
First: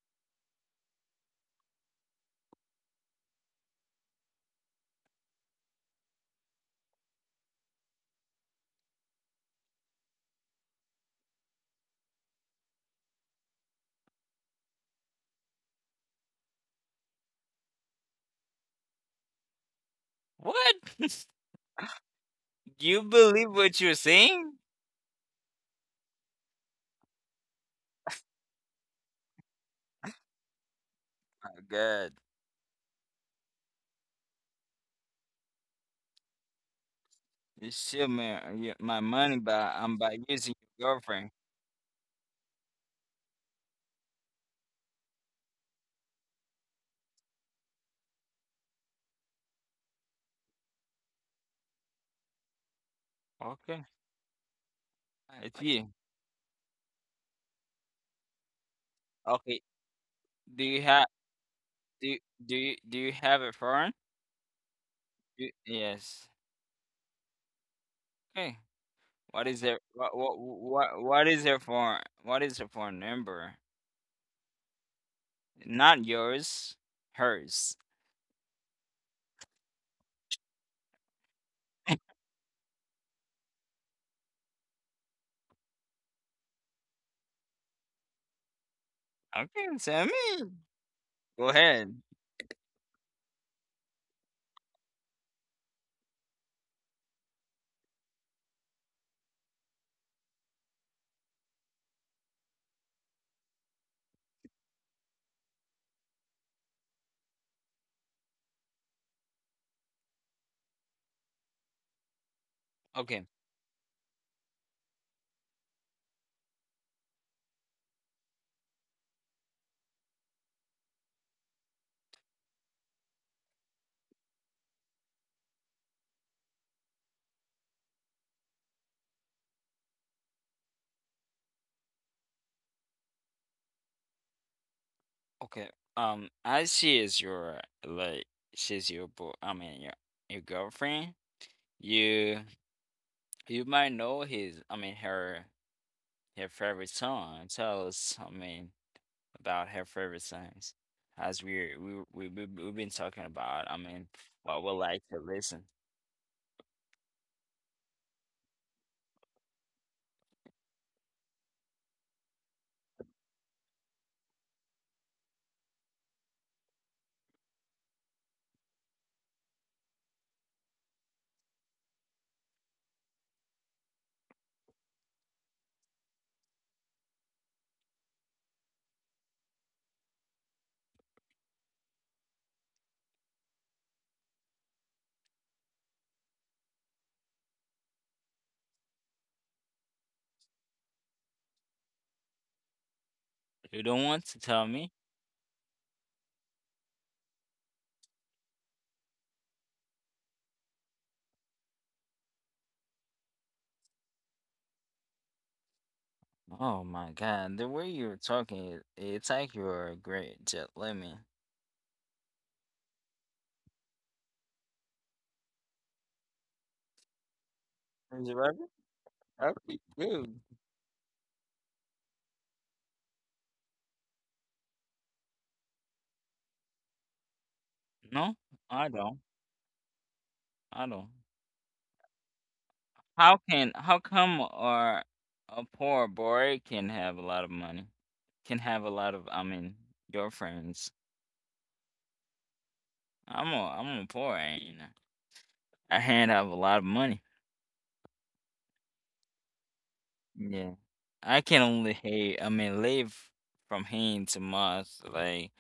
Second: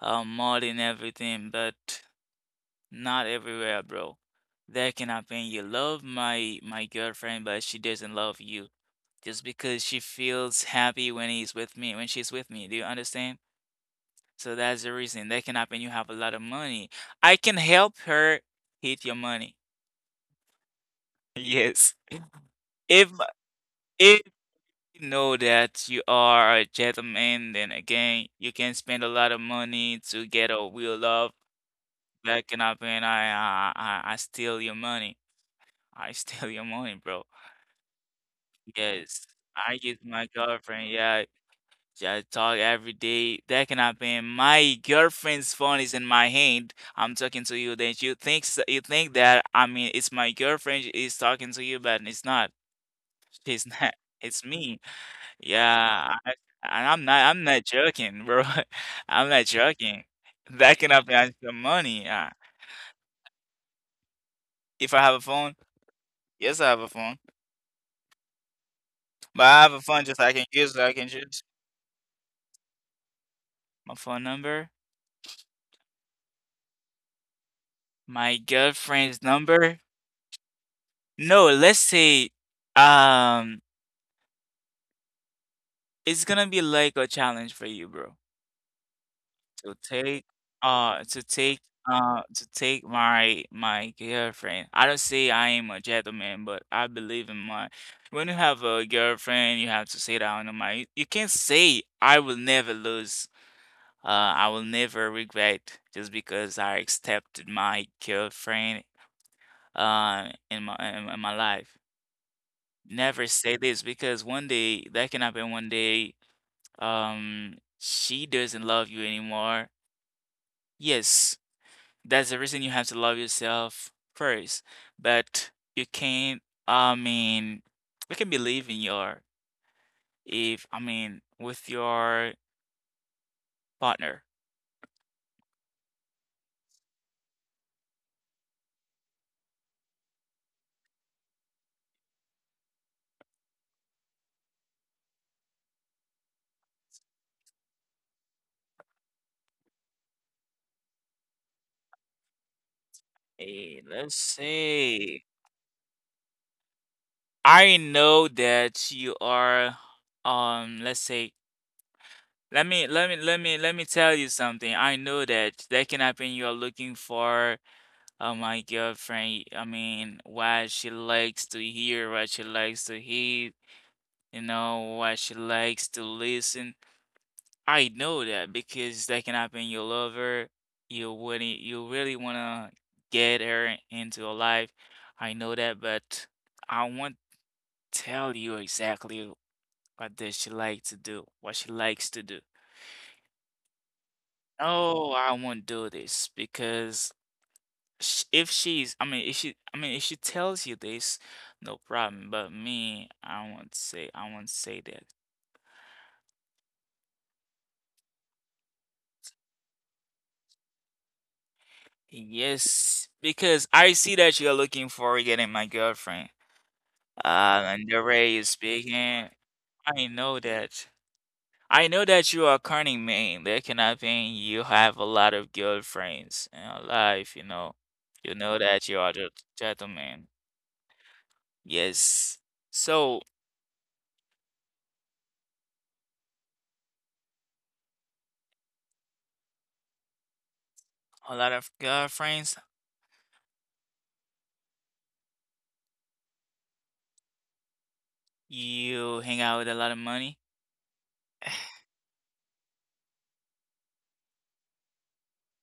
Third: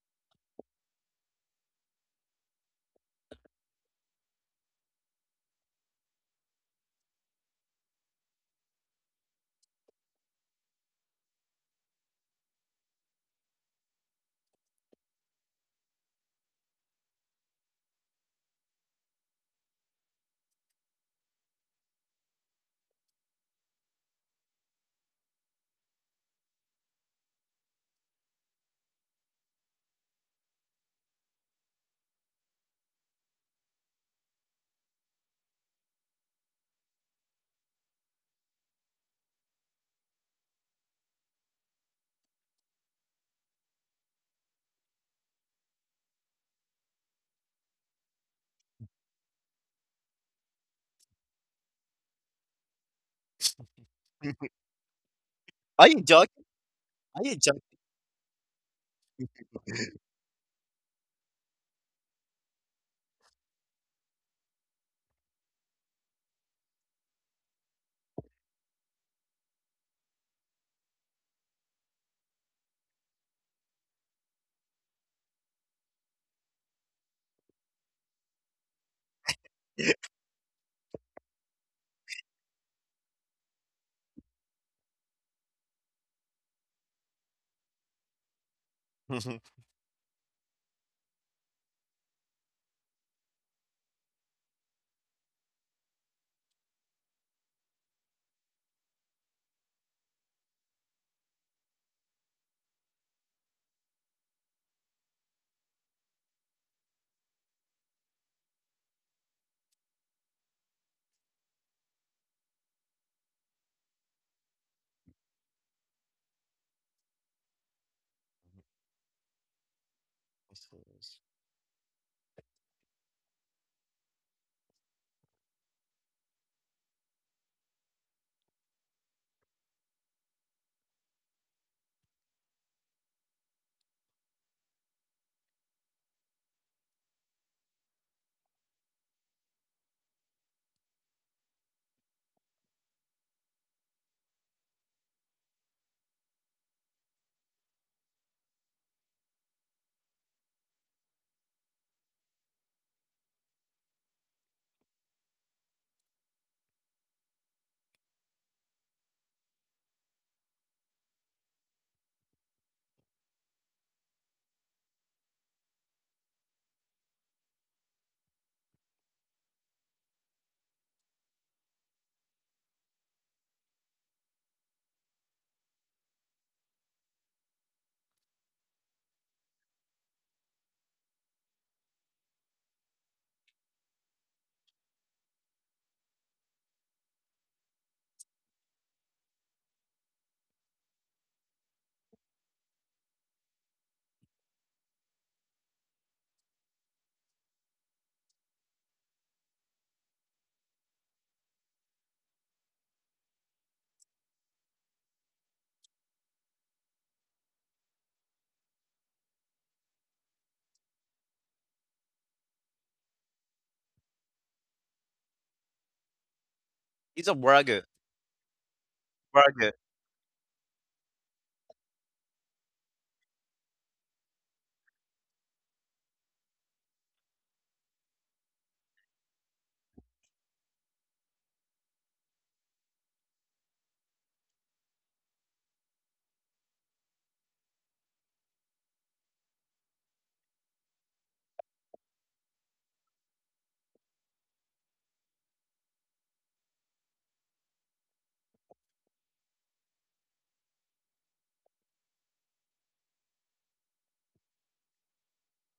uh, more than everything, but not everywhere, bro. That can happen. You love my my girlfriend, but she doesn't love you just because she feels happy when he's with me, when she's with me. Do you understand? So that's the reason. That can happen. You have a lot of money. I can help her hit your money. What? Yes. You If believe what you're if saying? know that you are a gentleman, then again, you can spend a lot of money to get a real love. My God, That cannot be, and I, I, I I steal your money. I steal your money, bro. you steal my y- my Yes, money by I um use by my using your girlfriend. Yeah, girlfriend. I talk every day. That cannot be. My girlfriend's phone is in my hand. I'm talking to you. Then you think s- you think that I mean it's my girlfriend is talking to you, but it's not. She's Okay, not. It's me. it's Are you. you Yeah, I joking? and I'm Are not you I'm joking? not joking, bro. I'm not Okay, joking. do That you can have help me earn some money. do you- Uh, do you, do you have a phone? if I have a You, phone, yes. yes, I have a phone, Okay. but What is I have their a phone what just I what can use. I what can what choose is their phone? What is her phone number? my phone number, Not yours, hers. my girlfriend's number. No, let's say, um, it's gonna be like a challenge for you, bro. Okay, to tell take me. uh to Go take ahead. uh to take my my girlfriend. I don't say I am a gentleman, but I believe in my when you have a girlfriend, you have to say that on the mind. You can't say I will never lose. Uh, I will never regret just because I accepted my girlfriend uh in my in, in my life. Okay. Never say this because one day that can happen. One day, um, she doesn't love you anymore. Yes, that's the reason you have to love yourself first. But you can't, I mean, you can believe in your, if, I mean, with your partner. Okay. Um, as she is your, like she's your bo I mean your, your girlfriend, you you might know his, I mean her, her favorite song. Tell us, I mean, about her favorite songs. As we we we we- we've been talking about, Eh, I mean, let's what we like say, to listen. I know that you are, um, let's say, let me, let me, let me, let me tell you something. I know that that can happen. You are looking for, uh, my girlfriend. I mean, what she likes to hear, what she likes to hear, you know what she likes to listen. I know that because that can happen. You love her. You wouldn't, you really wanna get her into your life. I know that, but I won't tell you exactly what does she like to do, what she likes to do. You don't want to tell me? No, I won't do this because sh if she's, I mean, if she, I mean, if she tells you this, no problem. But me, I won't say, I won't say that. Oh my god, the way you're talking, it- it's like you're a great jet lemon. Yes, because I see that you're looking for getting my girlfriend. He's a Uh, bragger. and the way Is you're it rubber? speaking, Bragger. Okay, I know good. that. I know that you are a cunning man. That cannot mean you have a lot of girlfriends in your life, you know. You No, know that I you are a don't. gentleman. I don't. Yes. So, How can how come, or a poor boy can have a lot of money? Can have a lot of, I mean, girlfriends. a lot of girlfriends, I'm a I'm a poor, ain't I? I can't have a lot of money. you hang out with a lot of money Yeah. I can only hey I mean live from hand to mouth, like,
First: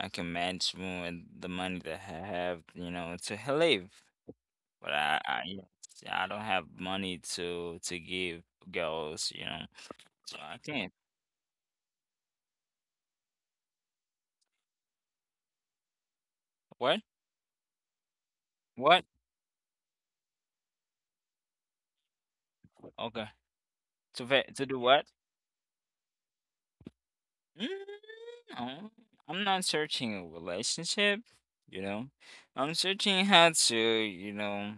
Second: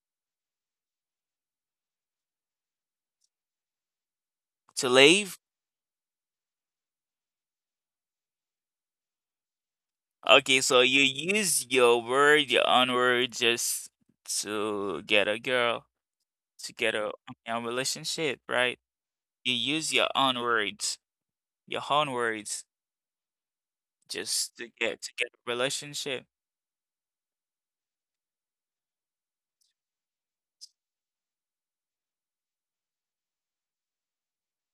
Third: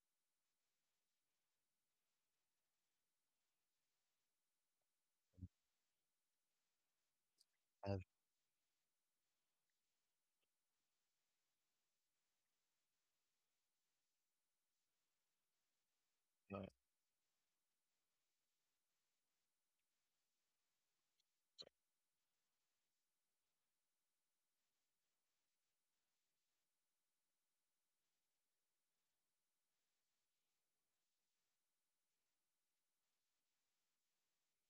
I can manage more with the money that I have, you know, to h- live. to But I, leave. I, you know, I don't have money to to give girls, you know, so I Okay, so can't. you use your word, your own word, just to get a girl, to get What? a a relationship, right? What? You use your own words, your own words, Okay. To ve- just To to do what? get to get a relationship. Mm, no, I'm not searching a relationship, you know. I'm searching how to, you know,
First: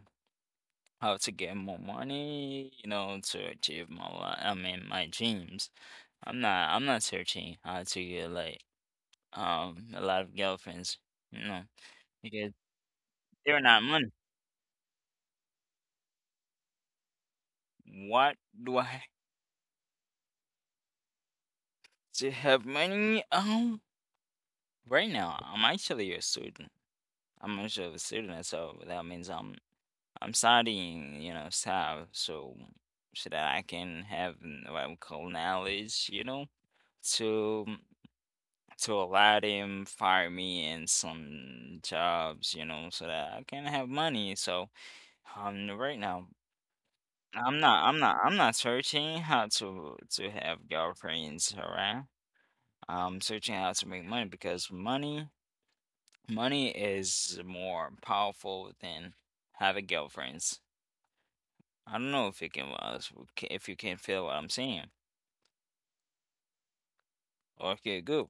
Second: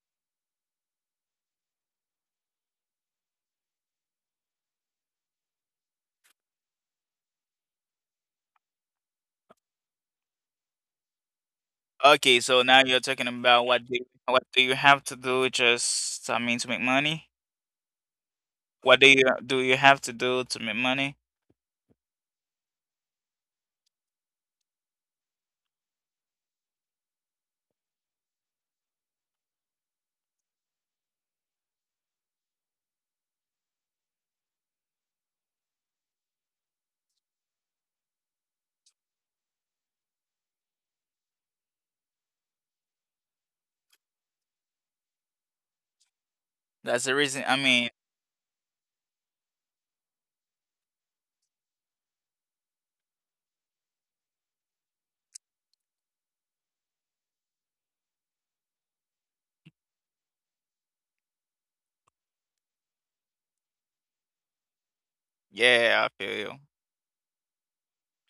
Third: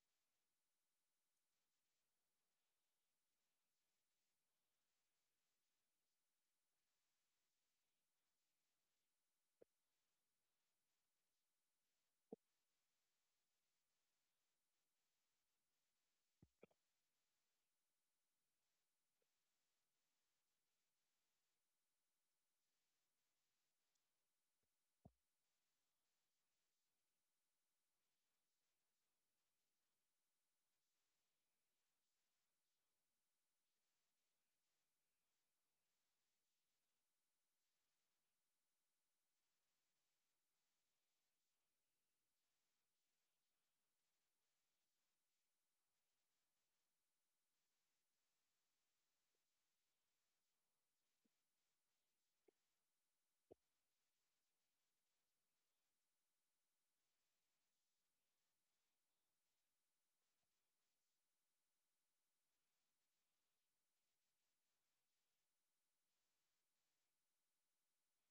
how to get more money, you know, to achieve my, li- I mean, my dreams. I'm not. I'm not searching how to get, like, Um, a lot of girlfriends, you know, Okay, because so now you're talking they're about, what not do you, money. what do you have to do, just I mean, to make money? What do What I, do you do you have to do to make money? to have money? Um, right now, I'm actually a student. I'm actually a student, so that means I'm I'm studying, you know, stuff, so so that I can have n- what we call knowledge, you know, to to allow them fire me in some jobs, you know, so that I can have money. So um, right now. That's the reason. I I'm not mean, I'm not I'm not searching how to to have girlfriends around. I'm searching how to make money, because money money is more powerful than having girlfriends. I don't know if you can uh, s- ca- if you can feel what I'm saying. yeah, I feel you. Okay, good.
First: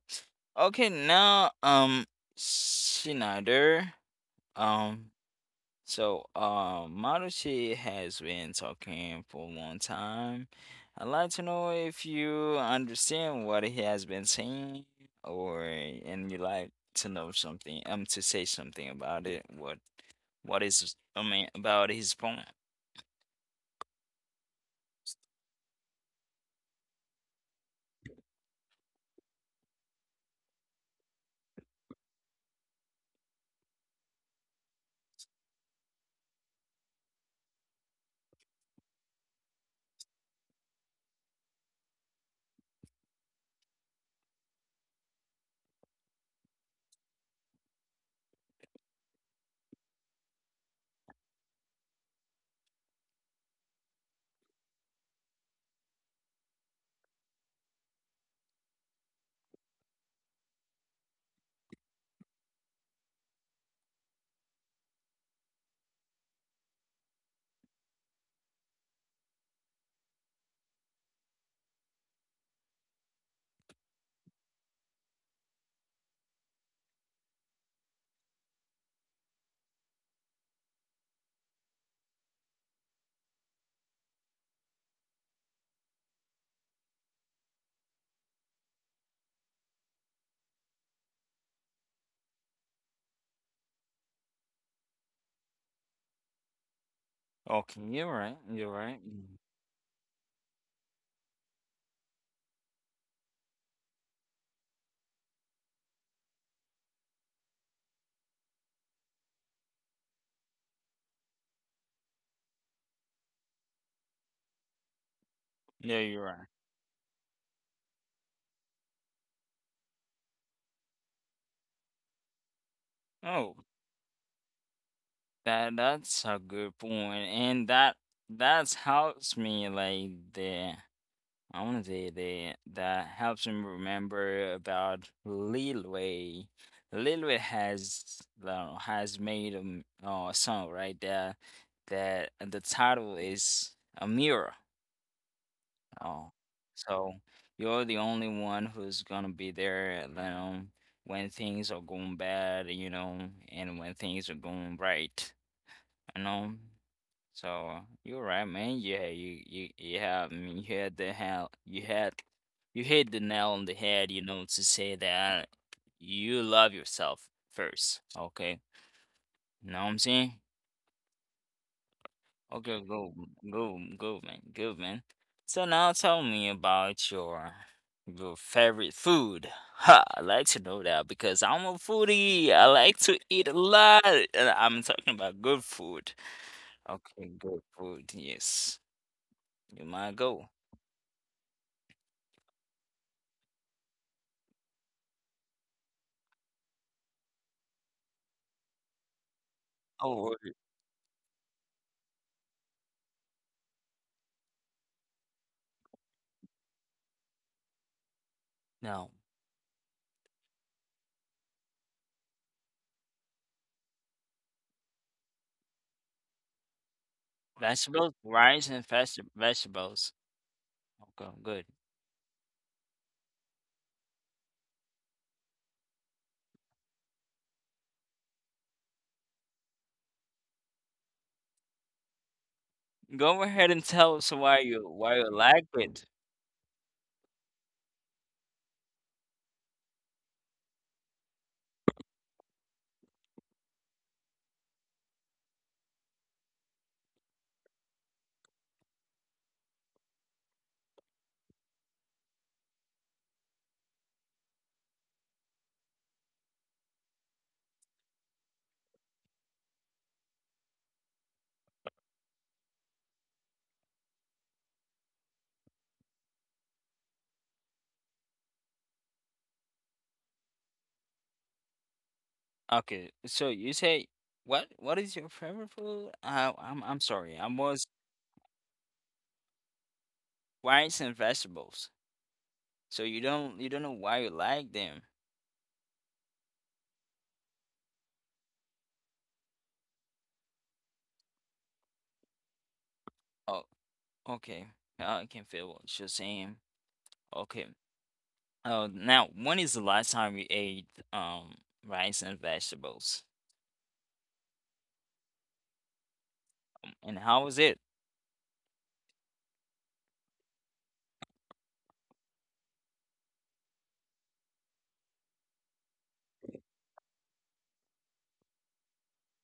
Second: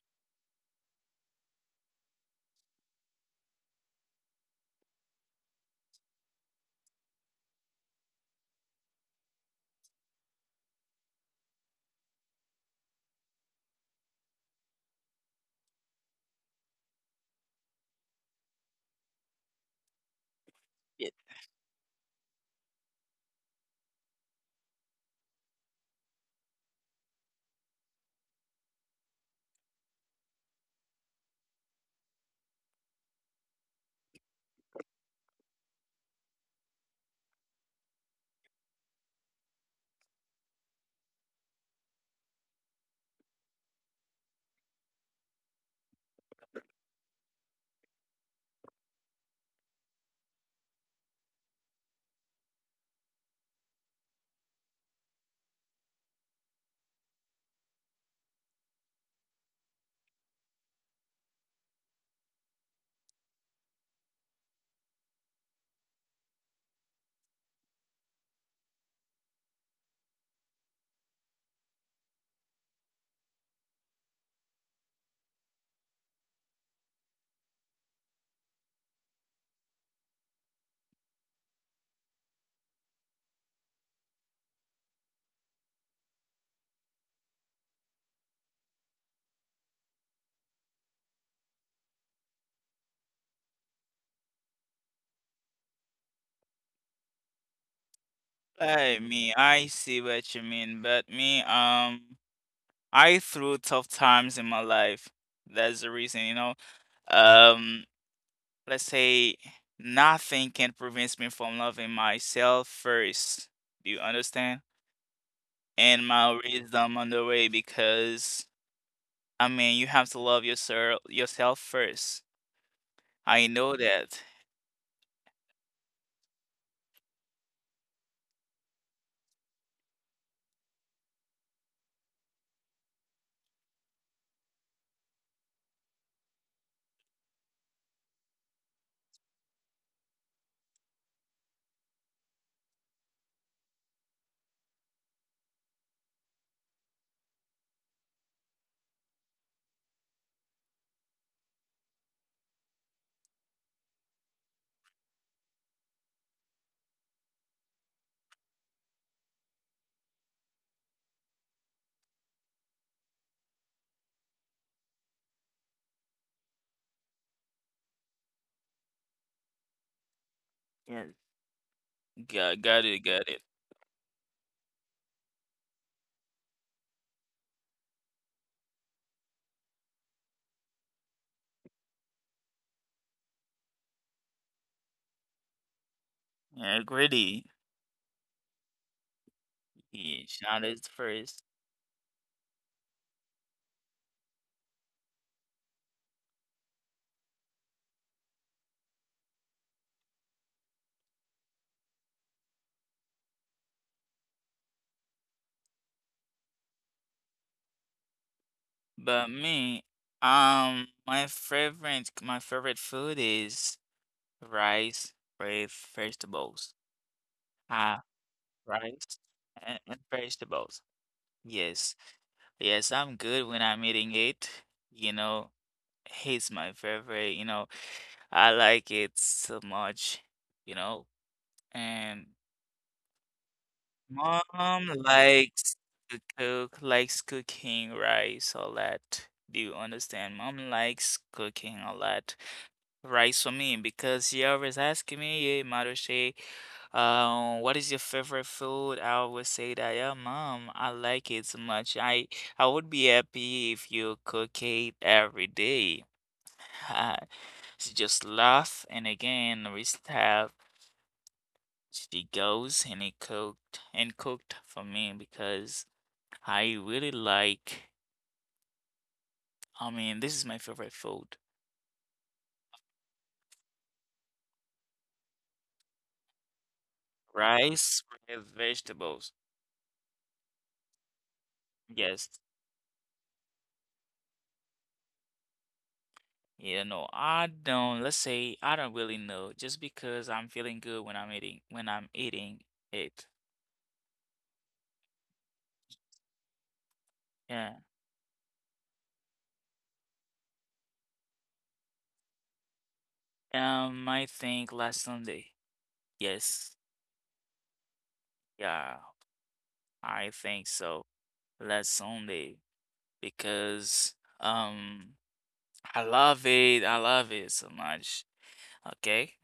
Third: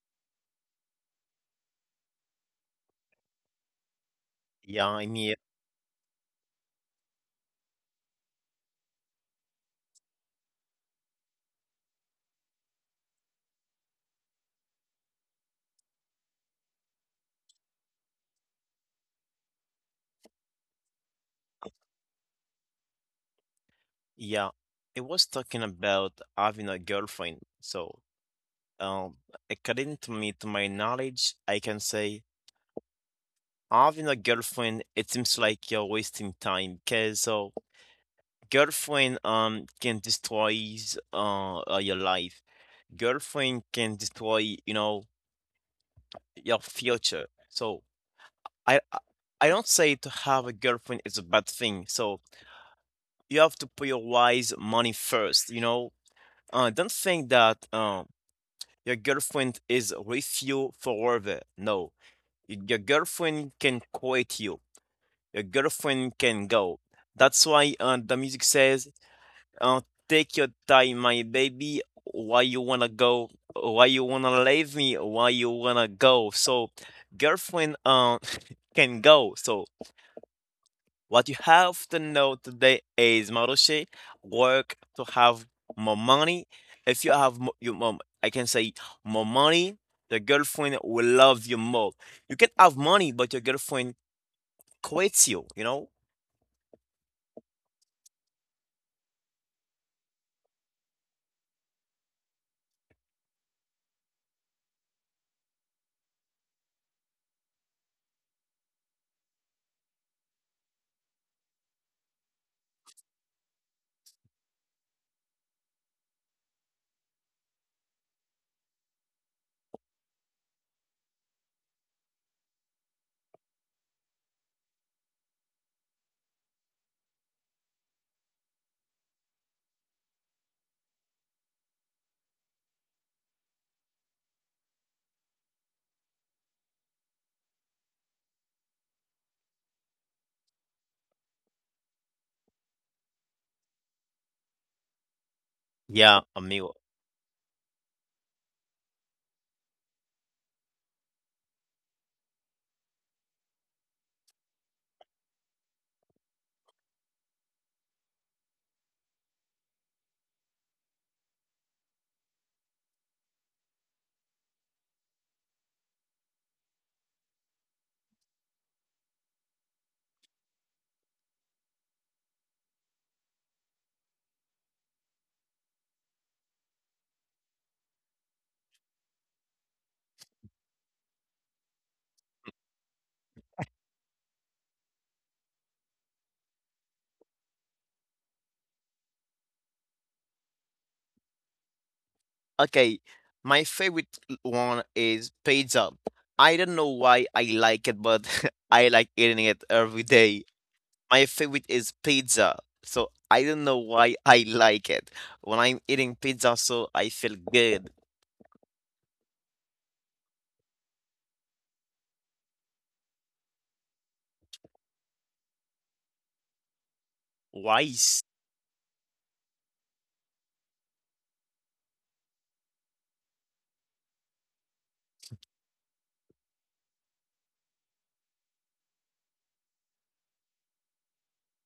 Okay, now um Schneider, Yeah, um I'm here. so, uh, Marucci has been talking for a long time. I'd like to know if you understand what he has been saying, or and you like to know something, um, to say something about it. What, what is, I mean, about his point? Yeah. It was talking about having a girlfriend. So, um, according to me, to my knowledge, I can say having a girlfriend, it seems like you're wasting time because so girlfriend um can destroy uh, uh, your life. Girlfriend can destroy, you know, your future. So I I I don't say to have a girlfriend is a bad thing. So you have to prioritize money first, you know. Uh, don't think that um your girlfriend is with you forever. No, Y- your girlfriend can quit you. Your girlfriend can go. That's why uh, the music says, Uh, take your time, my baby. Why you wanna go? Why you wanna leave me? Why you wanna go? So, girlfriend, uh, can go. So, what you have to know today is, Marushi, work to have more money. If you have mo- your mom, I can say, more money, the girlfriend will love you more. You can have money, but your girlfriend quits you, you know? Okay, you're right. You're Yeah, right. I mean, Mm. I see what you mean, but me, um, I through tough times in my life. That's the reason, you know. Um, let's say nothing can prevent me from loving myself first. Do you understand? Yeah, And you're my right. wisdom on the way, because I mean, you have to love yourself yourself first. I Oh, know that. that that's a good point, and that that's helps me, like, the I want to say that that helps me remember about Lil Wayne. Lil Wayne has, uh, has made a, m- uh, a song right there, that the title is a mirror. Yeah, Oh, amigo. so you're the only one who's gonna be there. You know, when things are going bad, you know, and when things are going right, you know. So you're right, man. Yeah, you you you have, I mean, you had the hell you had you hit the nail on the head, you know, to say that you love yourself first. Okay, know what I'm saying? Yeah. Got Okay, got it, go, got it. go, go, man, good man. So now tell me about your your favorite food. Ha, I like to know that because I'm a foodie. I like to eat a lot, and I'm talking about good food. Yeah, Okay, greedy. good food. Yes, you might Yeah, go. shout it first. Okay, my favorite l- one is pizza. I don't know why I like it, but I like eating it every Oh, day. okay. My favorite is pizza. So I don't know why I like it. When I'm eating pizza, so I feel good. No. But me, um, my favorite my favorite food is rice with vegetables. Why? Ah, Vegetables, rice, and veg rice and, and vegetables. vegetables. Okay, good. Yes. Yes, I'm good when I'm eating it. You know, it's my favorite. You know, I like it so much. You know, and Go ahead and tell us why mom you why you like likes it. to cook, likes cooking rice a lot. Do you understand? Mom likes cooking a lot rice for me because she always asking me, "Hey, Maruche, Um, what is your favorite food?" I would say that, "Yeah, mom, I like it so much. I I would be happy if you cook it every day." She just laugh, and again, we have she goes and it cooked and cooked for me because I really like. I mean, this is my favorite food: Okay, so you say what what is your favorite food? Uh, I'm I'm sorry. I was rice with vegetables. rice and vegetables. Yes. So you don't you don't know why you like them. Yeah, no, I don't. Let's say I don't really know. Just because I'm feeling good when I'm eating, when I'm eating, it. Oh, okay. Now I can feel what you're saying. Okay. Yeah. Oh, now when is the last time you ate um rice and vegetables? Um, I think last Sunday. Yes. Um, And how was it? Yeah, I think so. Last Sunday because um, I love it. I love it so much. Okay.